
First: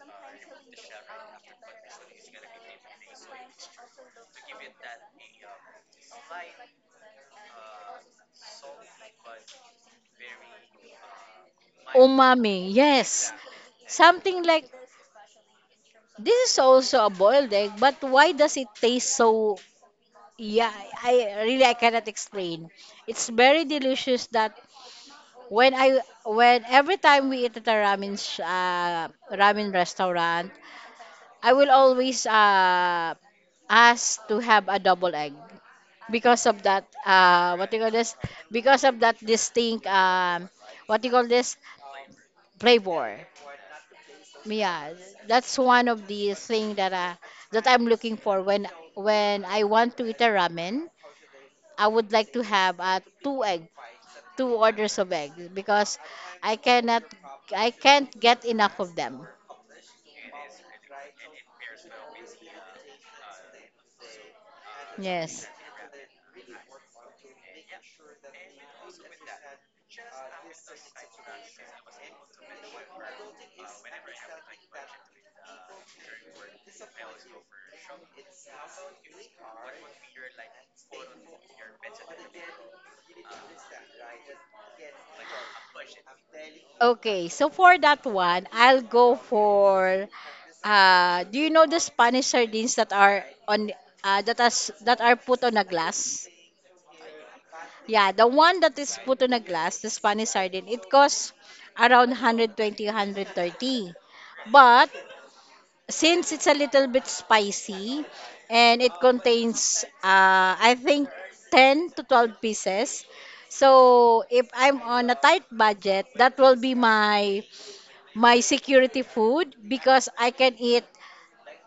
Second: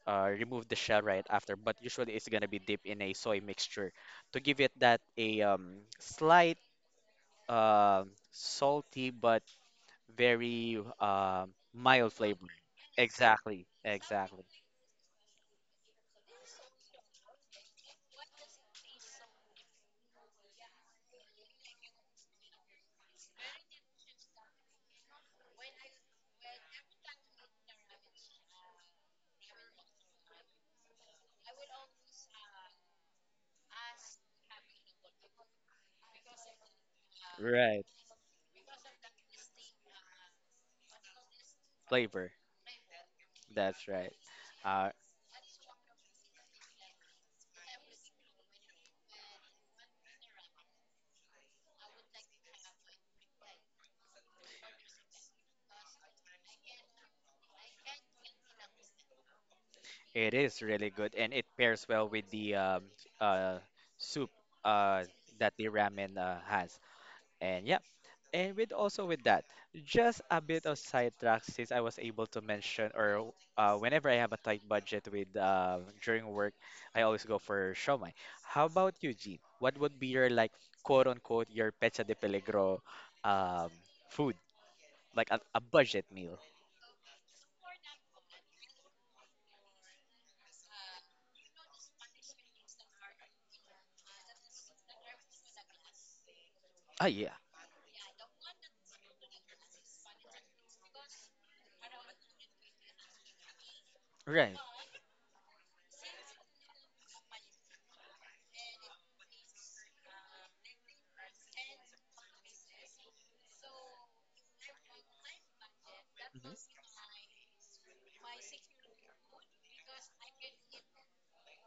Speaker 2: uh, remove the shell right after, but usually it's gonna be dipped in a soy mixture to give it that a slight uh, salty but very mild flavor.
Speaker 1: umami, yes.
Speaker 2: Exactly,
Speaker 1: Something
Speaker 2: exactly.
Speaker 1: like this is also a boiled egg, but why does it taste so? Yeah, I really I cannot explain. It's very delicious that when I when every time we eat at a ramen restaurant, I will always ask to have a double egg because of that what do you
Speaker 2: Right,
Speaker 1: call this? Because of that distinct what do you call this
Speaker 2: flavor.
Speaker 1: flavor.
Speaker 2: That's right. Uh,
Speaker 1: Yeah, that's one of the thing that I'm looking for when I want to eat a ramen. I would like to have two egg, two orders of egg because I cannot I can't get enough of them.
Speaker 2: it is really good, and it pairs well with the uh, soup uh,
Speaker 1: Yes.
Speaker 2: that the ramen has. And yeah, and with also with that, just a bit of sidetrack since I was able to mention or whenever I have a tight budget with during work, I always go for shawmai. How about you, Gene? What would be your like quote unquote your pecha de peligro um, food like a budget meal?
Speaker 1: Okay, so for that one, I'll go for do you know the Spanish sardines that are on that are put on a glass?
Speaker 2: Ah yeah,
Speaker 1: Yeah, the one that is put on a glass, the Spanish sardine, it costs around 120, 130.
Speaker 2: right.
Speaker 1: But since it's a little bit spicy and it contains, I think, 10 to 12 pieces. So if I'm on a tight budget, that will be my my security food because I can eat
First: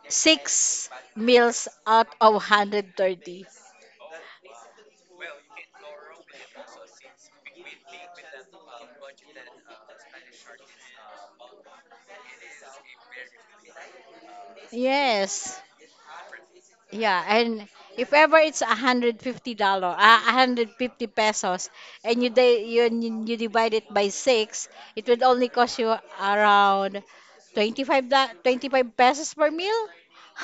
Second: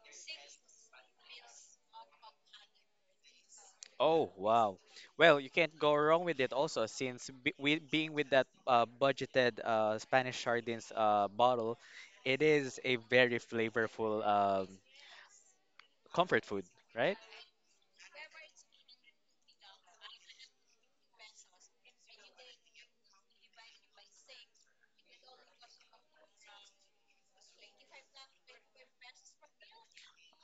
Speaker 1: 6 meals out of 130.
Speaker 2: Oh, wow. Well, you can't go wrong with it also since being with that budgeted Spanish sardines bottle, it is a very flavorful
Speaker 1: Yes.
Speaker 2: comfort food, right?
Speaker 1: Yeah, and if ever it's $150, a hundred fifty pesos, and you, di- you divide it by 6, it would only cost you around 25 pesos per meal.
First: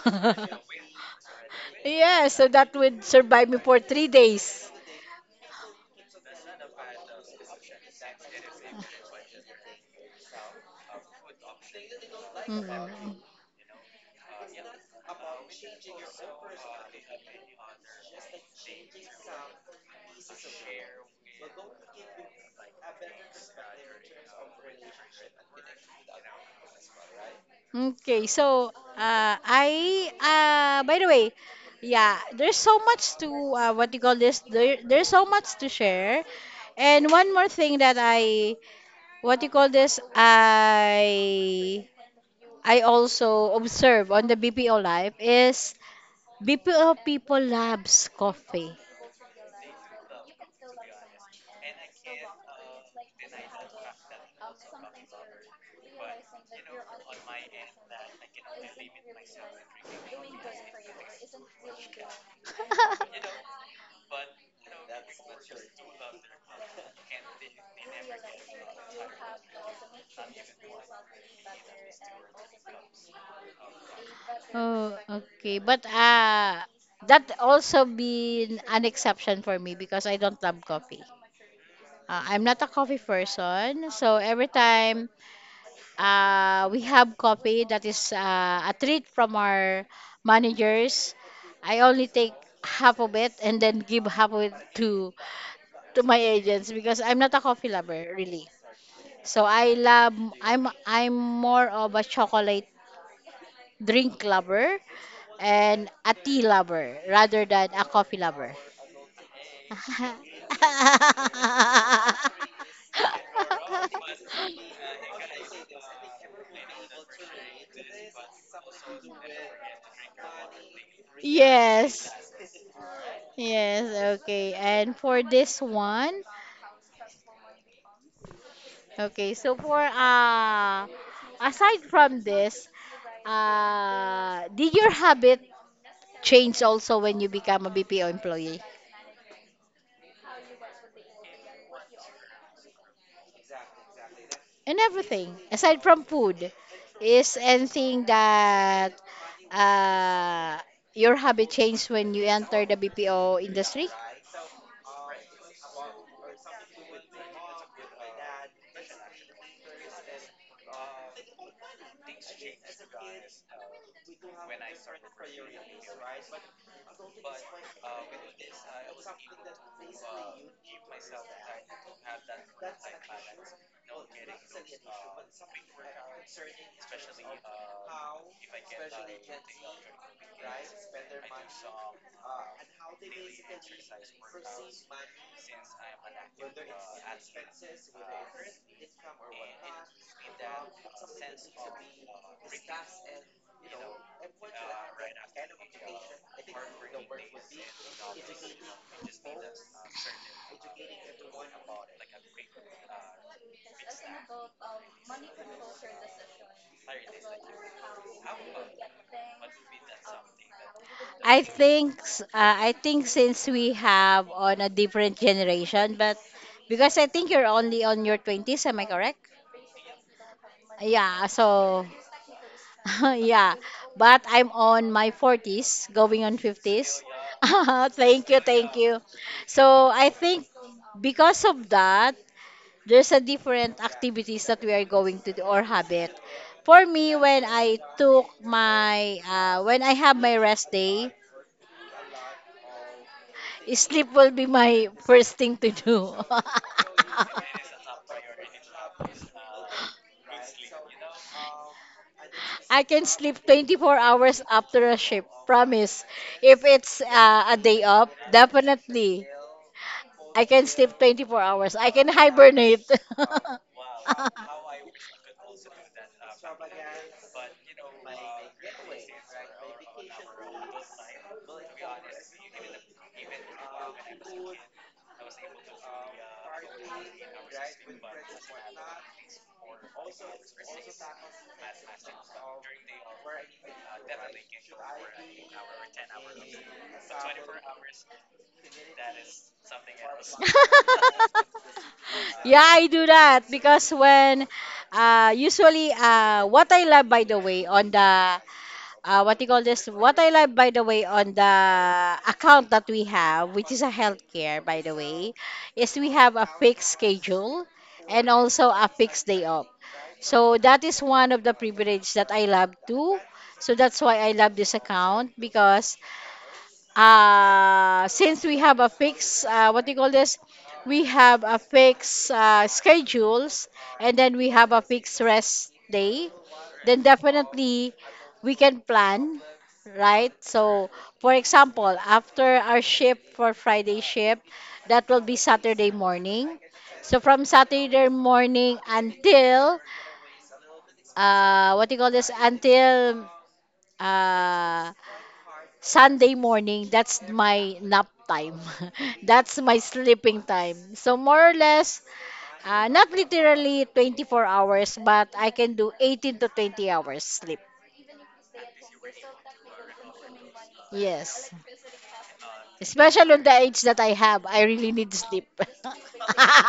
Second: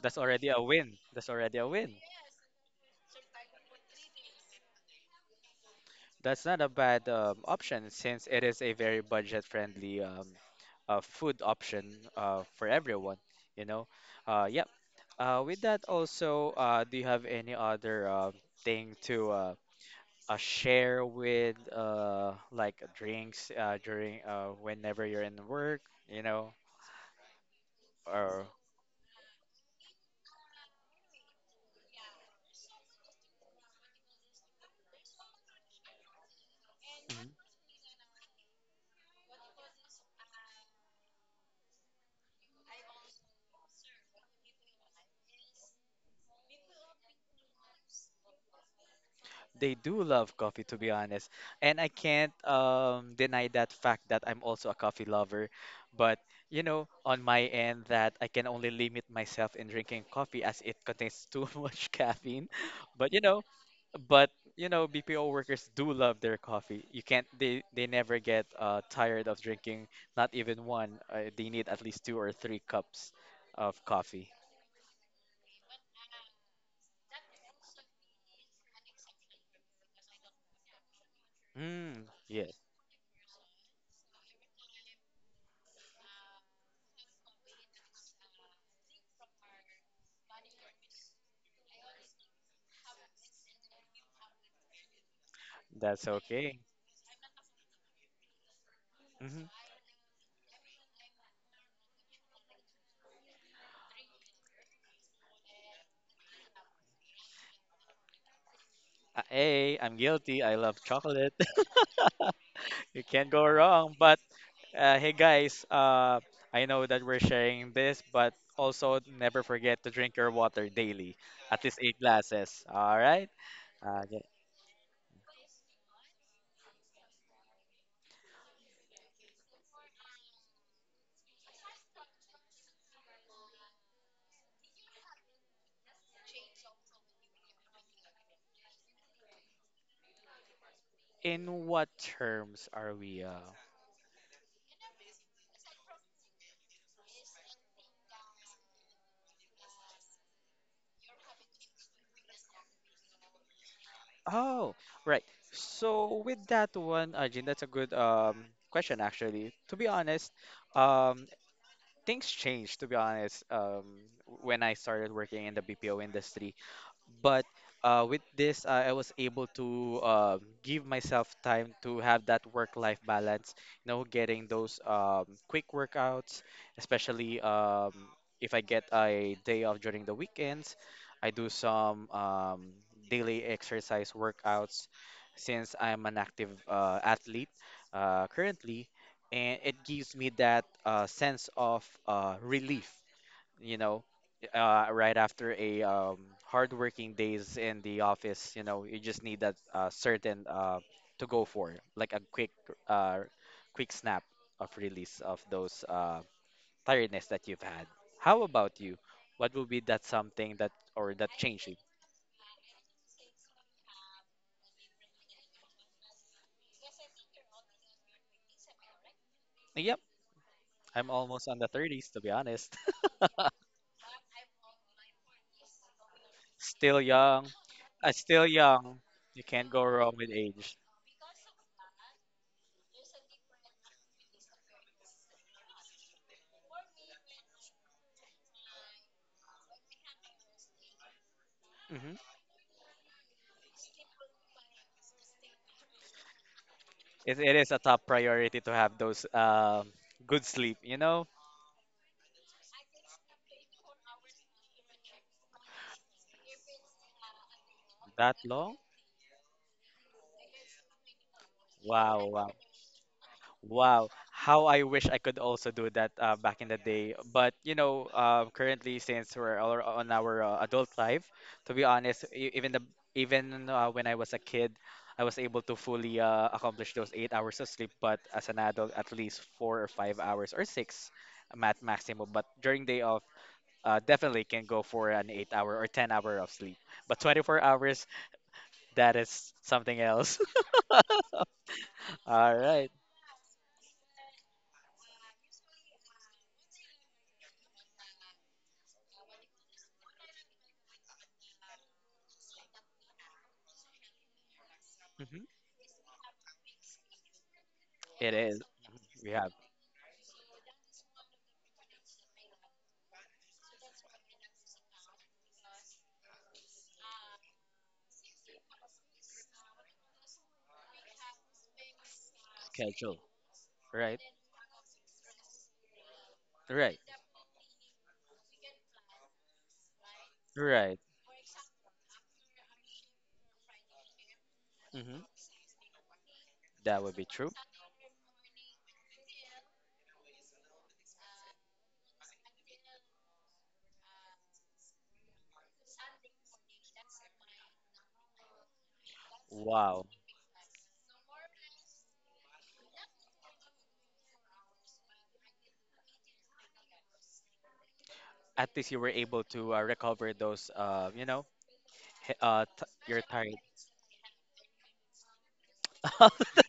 Speaker 2: That's
Speaker 1: *laughs*
Speaker 2: already a win. That's already a win.
Speaker 1: Yeah, so that would survive me for 3 days. *laughs*
Speaker 2: That's not a bad option since it is a very budget-friendly food option for
Speaker 1: Mm.
Speaker 2: everyone, you know? Yeah. With that also, do you have any other thing to share with like drinks during whenever you're in work, you know,
Speaker 1: Okay,
Speaker 2: or
Speaker 1: so I by the way, yeah, there's so much to what you call this. There's so much to share, and
Speaker 2: Mhm.
Speaker 1: one more thing that I what you call this I also observe on the BPO life is BPO people loves coffee.
Speaker 2: They do love coffee, to be honest. And I can't deny that fact that I'm also a coffee lover. But, you know, on my end, that I can only limit myself in drinking coffee as it contains too *laughs* much caffeine. But, you know,
Speaker 1: *laughs*
Speaker 2: but you know BPO workers do love their coffee. You can't they never get tired of drinking not even one. They need at least two or three cups of coffee.
Speaker 1: Oh, okay. But that also been an exception for me because I don't love coffee.
Speaker 2: Mm,
Speaker 1: I'm
Speaker 2: yes,
Speaker 1: not a coffee person, so every time we have coffee that is a treat from our managers, I only take half of it and then give half of it to
Speaker 2: that's
Speaker 1: my
Speaker 2: okay.
Speaker 1: agents because I'm not a coffee lover really.
Speaker 2: Mm-hmm.
Speaker 1: So I'm more of a chocolate drink lover and a tea lover rather than a coffee lover.
Speaker 2: Hey, I'm guilty. I love
Speaker 1: *laughs*
Speaker 2: chocolate. *laughs* You can't go wrong. But hey, guys, I know that we're sharing this, but also never forget to drink your water daily, at least eight
Speaker 1: Yes.
Speaker 2: glasses. All right. Yeah.
Speaker 1: Yes, okay. And for this one, okay, so for aside from this, did your habit change also when you become a BPO employee?
Speaker 2: In what terms are we?
Speaker 1: And everything, aside from food, is anything that uh, your habit changed when you entered the BPO industry?
Speaker 2: Oh, right. So with that one, Ajin, that's a good question actually. To be honest, um, things changed. To be honest, when I started working in the BPO industry, but with this, I was able to give myself time to have that work-life balance. You know, getting those quick workouts, especially if I get a day off during the weekends, I do some daily exercise workouts since I'm an active athlete currently, and it gives me that sense of relief you know, right after a hard days in the office, you know, you just need that certain to go for, like a quick, uh, quick snap of release of those tiredness that you've had. How about you? What would be that something that or that
Speaker 1: I
Speaker 2: changing?
Speaker 1: think s- uh, I think since we have on a different generation, but because I think you're only on your 20s, am I correct?
Speaker 2: Yep, I'm
Speaker 1: Yeah,
Speaker 2: almost on the
Speaker 1: so
Speaker 2: 30s to be honest.
Speaker 1: *laughs*
Speaker 2: *laughs*
Speaker 1: yeah, but I'm on my 40s, going on
Speaker 2: Still
Speaker 1: 50s. *laughs*
Speaker 2: young. I
Speaker 1: Thank you,
Speaker 2: still
Speaker 1: thank you.
Speaker 2: young. You can't go
Speaker 1: So I
Speaker 2: wrong with
Speaker 1: think
Speaker 2: age.
Speaker 1: because of that, there's a different activities that we are going to do or habit. For me, when I have my rest day,
Speaker 2: Mhm.
Speaker 1: sleep will be my *laughs* first thing to do. *laughs*
Speaker 2: It is a top priority to have those good sleep. You know,
Speaker 1: I can sleep 24 hours after a shift, promise. If it's a day off,
Speaker 2: that long?
Speaker 1: definitely. I can sleep 24 hours. I can
Speaker 2: Wow, wow,
Speaker 1: hibernate.
Speaker 2: wow. How I wish I could also do that
Speaker 1: *laughs*
Speaker 2: back in the day. But you know, currently since we're all on our adult life, to be honest, e- even the even when I was a kid, I was able to fully accomplish those 8 hours of sleep. But as an adult, at least 4 or 5 hours or six, mat maximum. But during day off. Definitely can go for an 8 hour or 10 hour of sleep. But 24 hours, that is something else.
Speaker 1: *laughs*
Speaker 2: *laughs* All
Speaker 1: Yeah, I
Speaker 2: right.
Speaker 1: do that because when usually what I love, by the way, on the what you call this what I love by the way on the account that we have, which is a healthcare by the way,
Speaker 2: Mhm.
Speaker 1: is we have a fixed schedule and
Speaker 2: It is.
Speaker 1: also a fixed
Speaker 2: We
Speaker 1: day
Speaker 2: have
Speaker 1: off. So that is one of the privilege that I love too. So that's why I love this account because since we have a fixed, what do you call this? We have a fixed
Speaker 2: schedule.
Speaker 1: schedules, and
Speaker 2: Right.
Speaker 1: then we have a fixed rest day,
Speaker 2: Right.
Speaker 1: then definitely we can plan, right? So,
Speaker 2: Right.
Speaker 1: for example, after our shift for Friday shift, that will
Speaker 2: hmm
Speaker 1: be Saturday morning.
Speaker 2: That would
Speaker 1: So,
Speaker 2: be
Speaker 1: from
Speaker 2: true.
Speaker 1: Saturday morning until, what do you call this? Until uh, Sunday morning, that's my nap time. *laughs* That's my
Speaker 2: Wow.
Speaker 1: sleeping time. So more or less, not literally 24 hours, but I can do 18 to 20 hours sleep.
Speaker 2: At least you were able to recover those, you know,
Speaker 1: Yes.
Speaker 2: your
Speaker 1: Especially on the
Speaker 2: tired.
Speaker 1: age that I have, I really need sleep.
Speaker 2: *laughs*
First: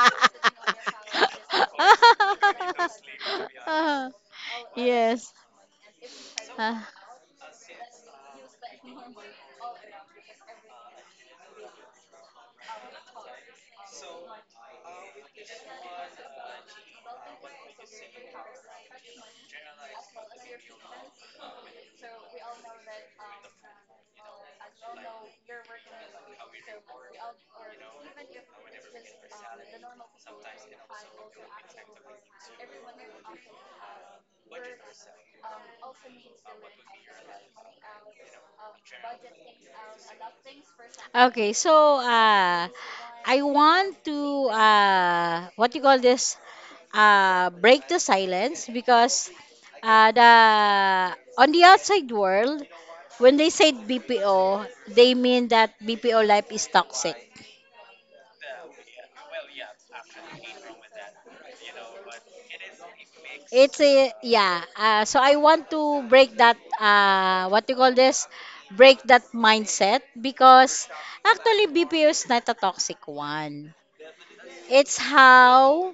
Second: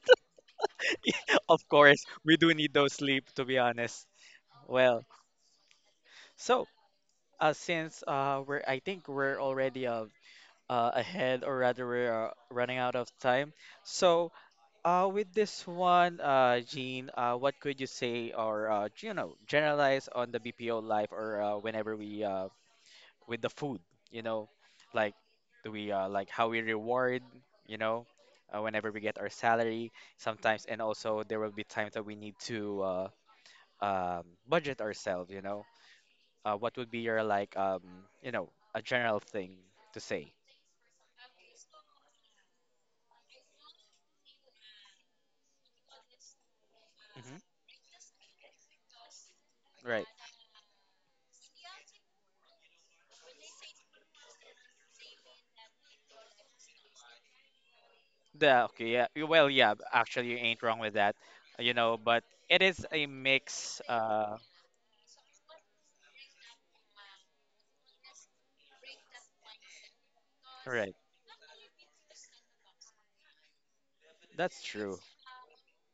Speaker 2: Of course, we do need those sleep, to be honest.
Speaker 1: *laughs*
Speaker 2: Well,
Speaker 1: Yes.
Speaker 2: so
Speaker 1: Uh,
Speaker 2: since we're, I think we're already ahead, or rather, we're running out of time. So, with this one, Jean, what could you say, or you know, generalize on the BPO life, or whenever we with the food, you know, like do we like how we reward, you know, whenever we get our salary sometimes, and also there will be times that we need to budget ourselves, you know. What would be your like, you know, a general thing to say?
Speaker 1: okay, so I want to what you call this?
Speaker 2: Hmm
Speaker 1: Break the silence because
Speaker 2: Right.
Speaker 1: the on the outside world, when they say BPO, they mean that BPO life is toxic.
Speaker 2: Yeah, okay, yeah. Well, yeah, actually, you ain't wrong with that, you know, but it is a mix.
Speaker 1: It's a yeah. So I want to break that what you call this? break that mindset because
Speaker 2: Right.
Speaker 1: actually BPO is not a toxic one.
Speaker 2: That's true.
Speaker 1: It's how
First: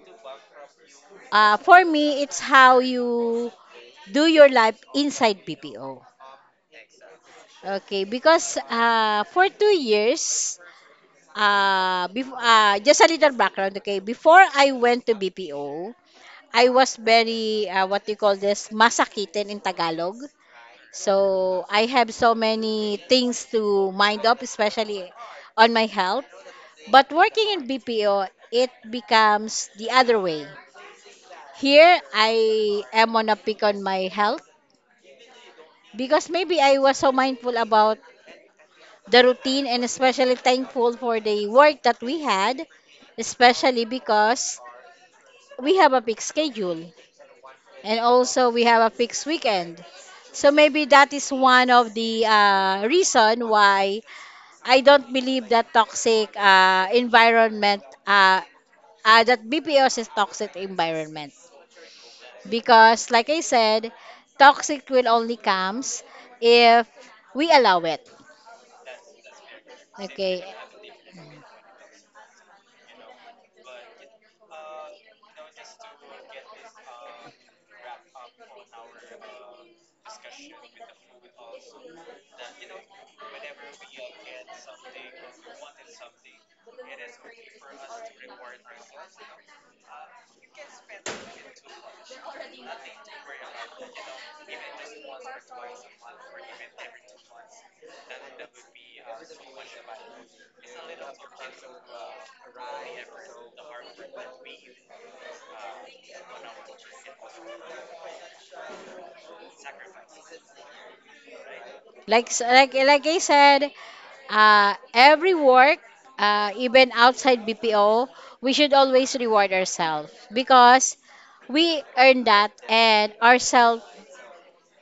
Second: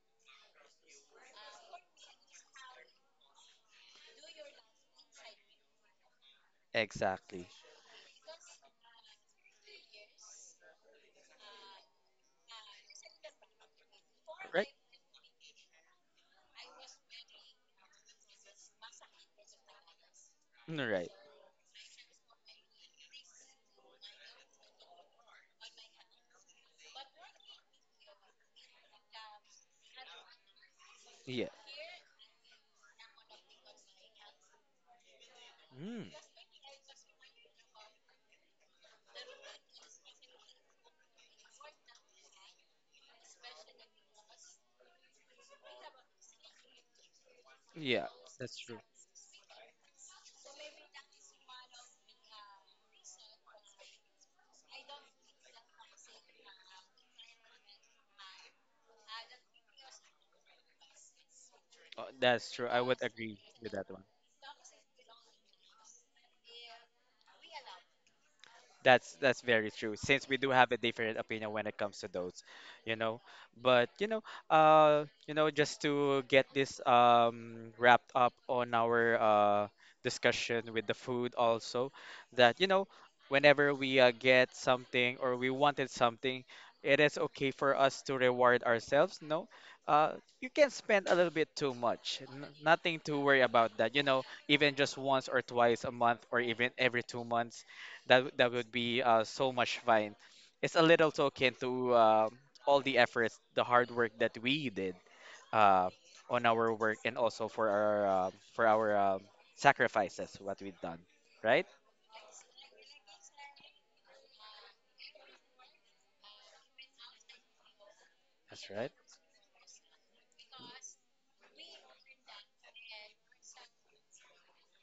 Speaker 1: For me, it's how you do your life inside BPO.
Speaker 2: Exactly.
Speaker 1: Okay, because for 2 years, just a little background, okay? Before
Speaker 2: Right?
Speaker 1: I went to BPO, I was very, what you call this, masakitin in Tagalog.
Speaker 2: Mm, right.
Speaker 1: So I have so many things to mind up, especially on my health. But working in BPO, it becomes the other way.
Speaker 2: Yeah.
Speaker 1: Here, I am on a peak on my health,
Speaker 2: Mm,
Speaker 1: because maybe I was so mindful about the routine and especially thankful for the work that we had, especially because we have a fixed schedule and
Speaker 2: yeah,
Speaker 1: also
Speaker 2: that's
Speaker 1: we
Speaker 2: true.
Speaker 1: have a fixed weekend. So maybe that is one of the reason why I don't believe that toxic environment that BPOs is toxic environment,
Speaker 2: That's true. I would
Speaker 1: because like
Speaker 2: agree
Speaker 1: I
Speaker 2: with that.
Speaker 1: said, toxic will only comes if we allow it.
Speaker 2: That's very true. Since we
Speaker 1: Okay.
Speaker 2: do have a different opinion when it comes to those, you know. But you know, just to get this wrapped up on our discussion with the food also, that you know, whenever we get something or we wanted something, it is okay for us to reward ourselves. No, you can spend a little bit too much. N Nothing to worry about that. You know, even just once or twice a month or even every 2 months that would be so much fun. It's a little token to all the efforts, the hard work that we did uh, on our work, and also for our sacrifices, what we've done, right?
Speaker 1: Like I said, every work, even outside BPO, we
Speaker 2: That's
Speaker 1: should
Speaker 2: right.
Speaker 1: always reward ourselves because we earn that and ourselves.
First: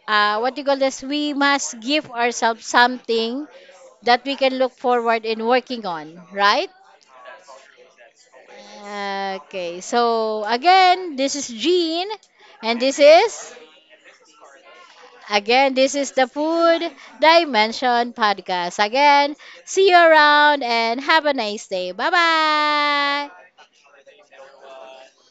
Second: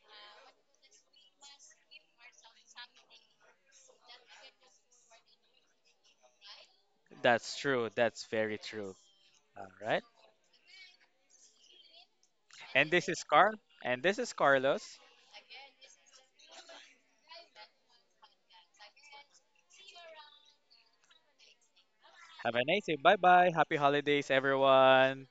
Speaker 1: What you call this? We must give ourselves something that we can look forward in working on, right?
Speaker 2: That's true. That's very true. All
Speaker 1: Okay.
Speaker 2: right.
Speaker 1: So again, this is Jean, and
Speaker 2: And
Speaker 1: this
Speaker 2: this is
Speaker 1: is.
Speaker 2: Carl. And this is Carlos.
Speaker 1: Again, this is the Food Dimension podcast. Again, see you around and have a nice day. Bye
Speaker 2: Have a nice day. Bye
Speaker 1: bye.
Speaker 2: bye. Happy holidays, everyone.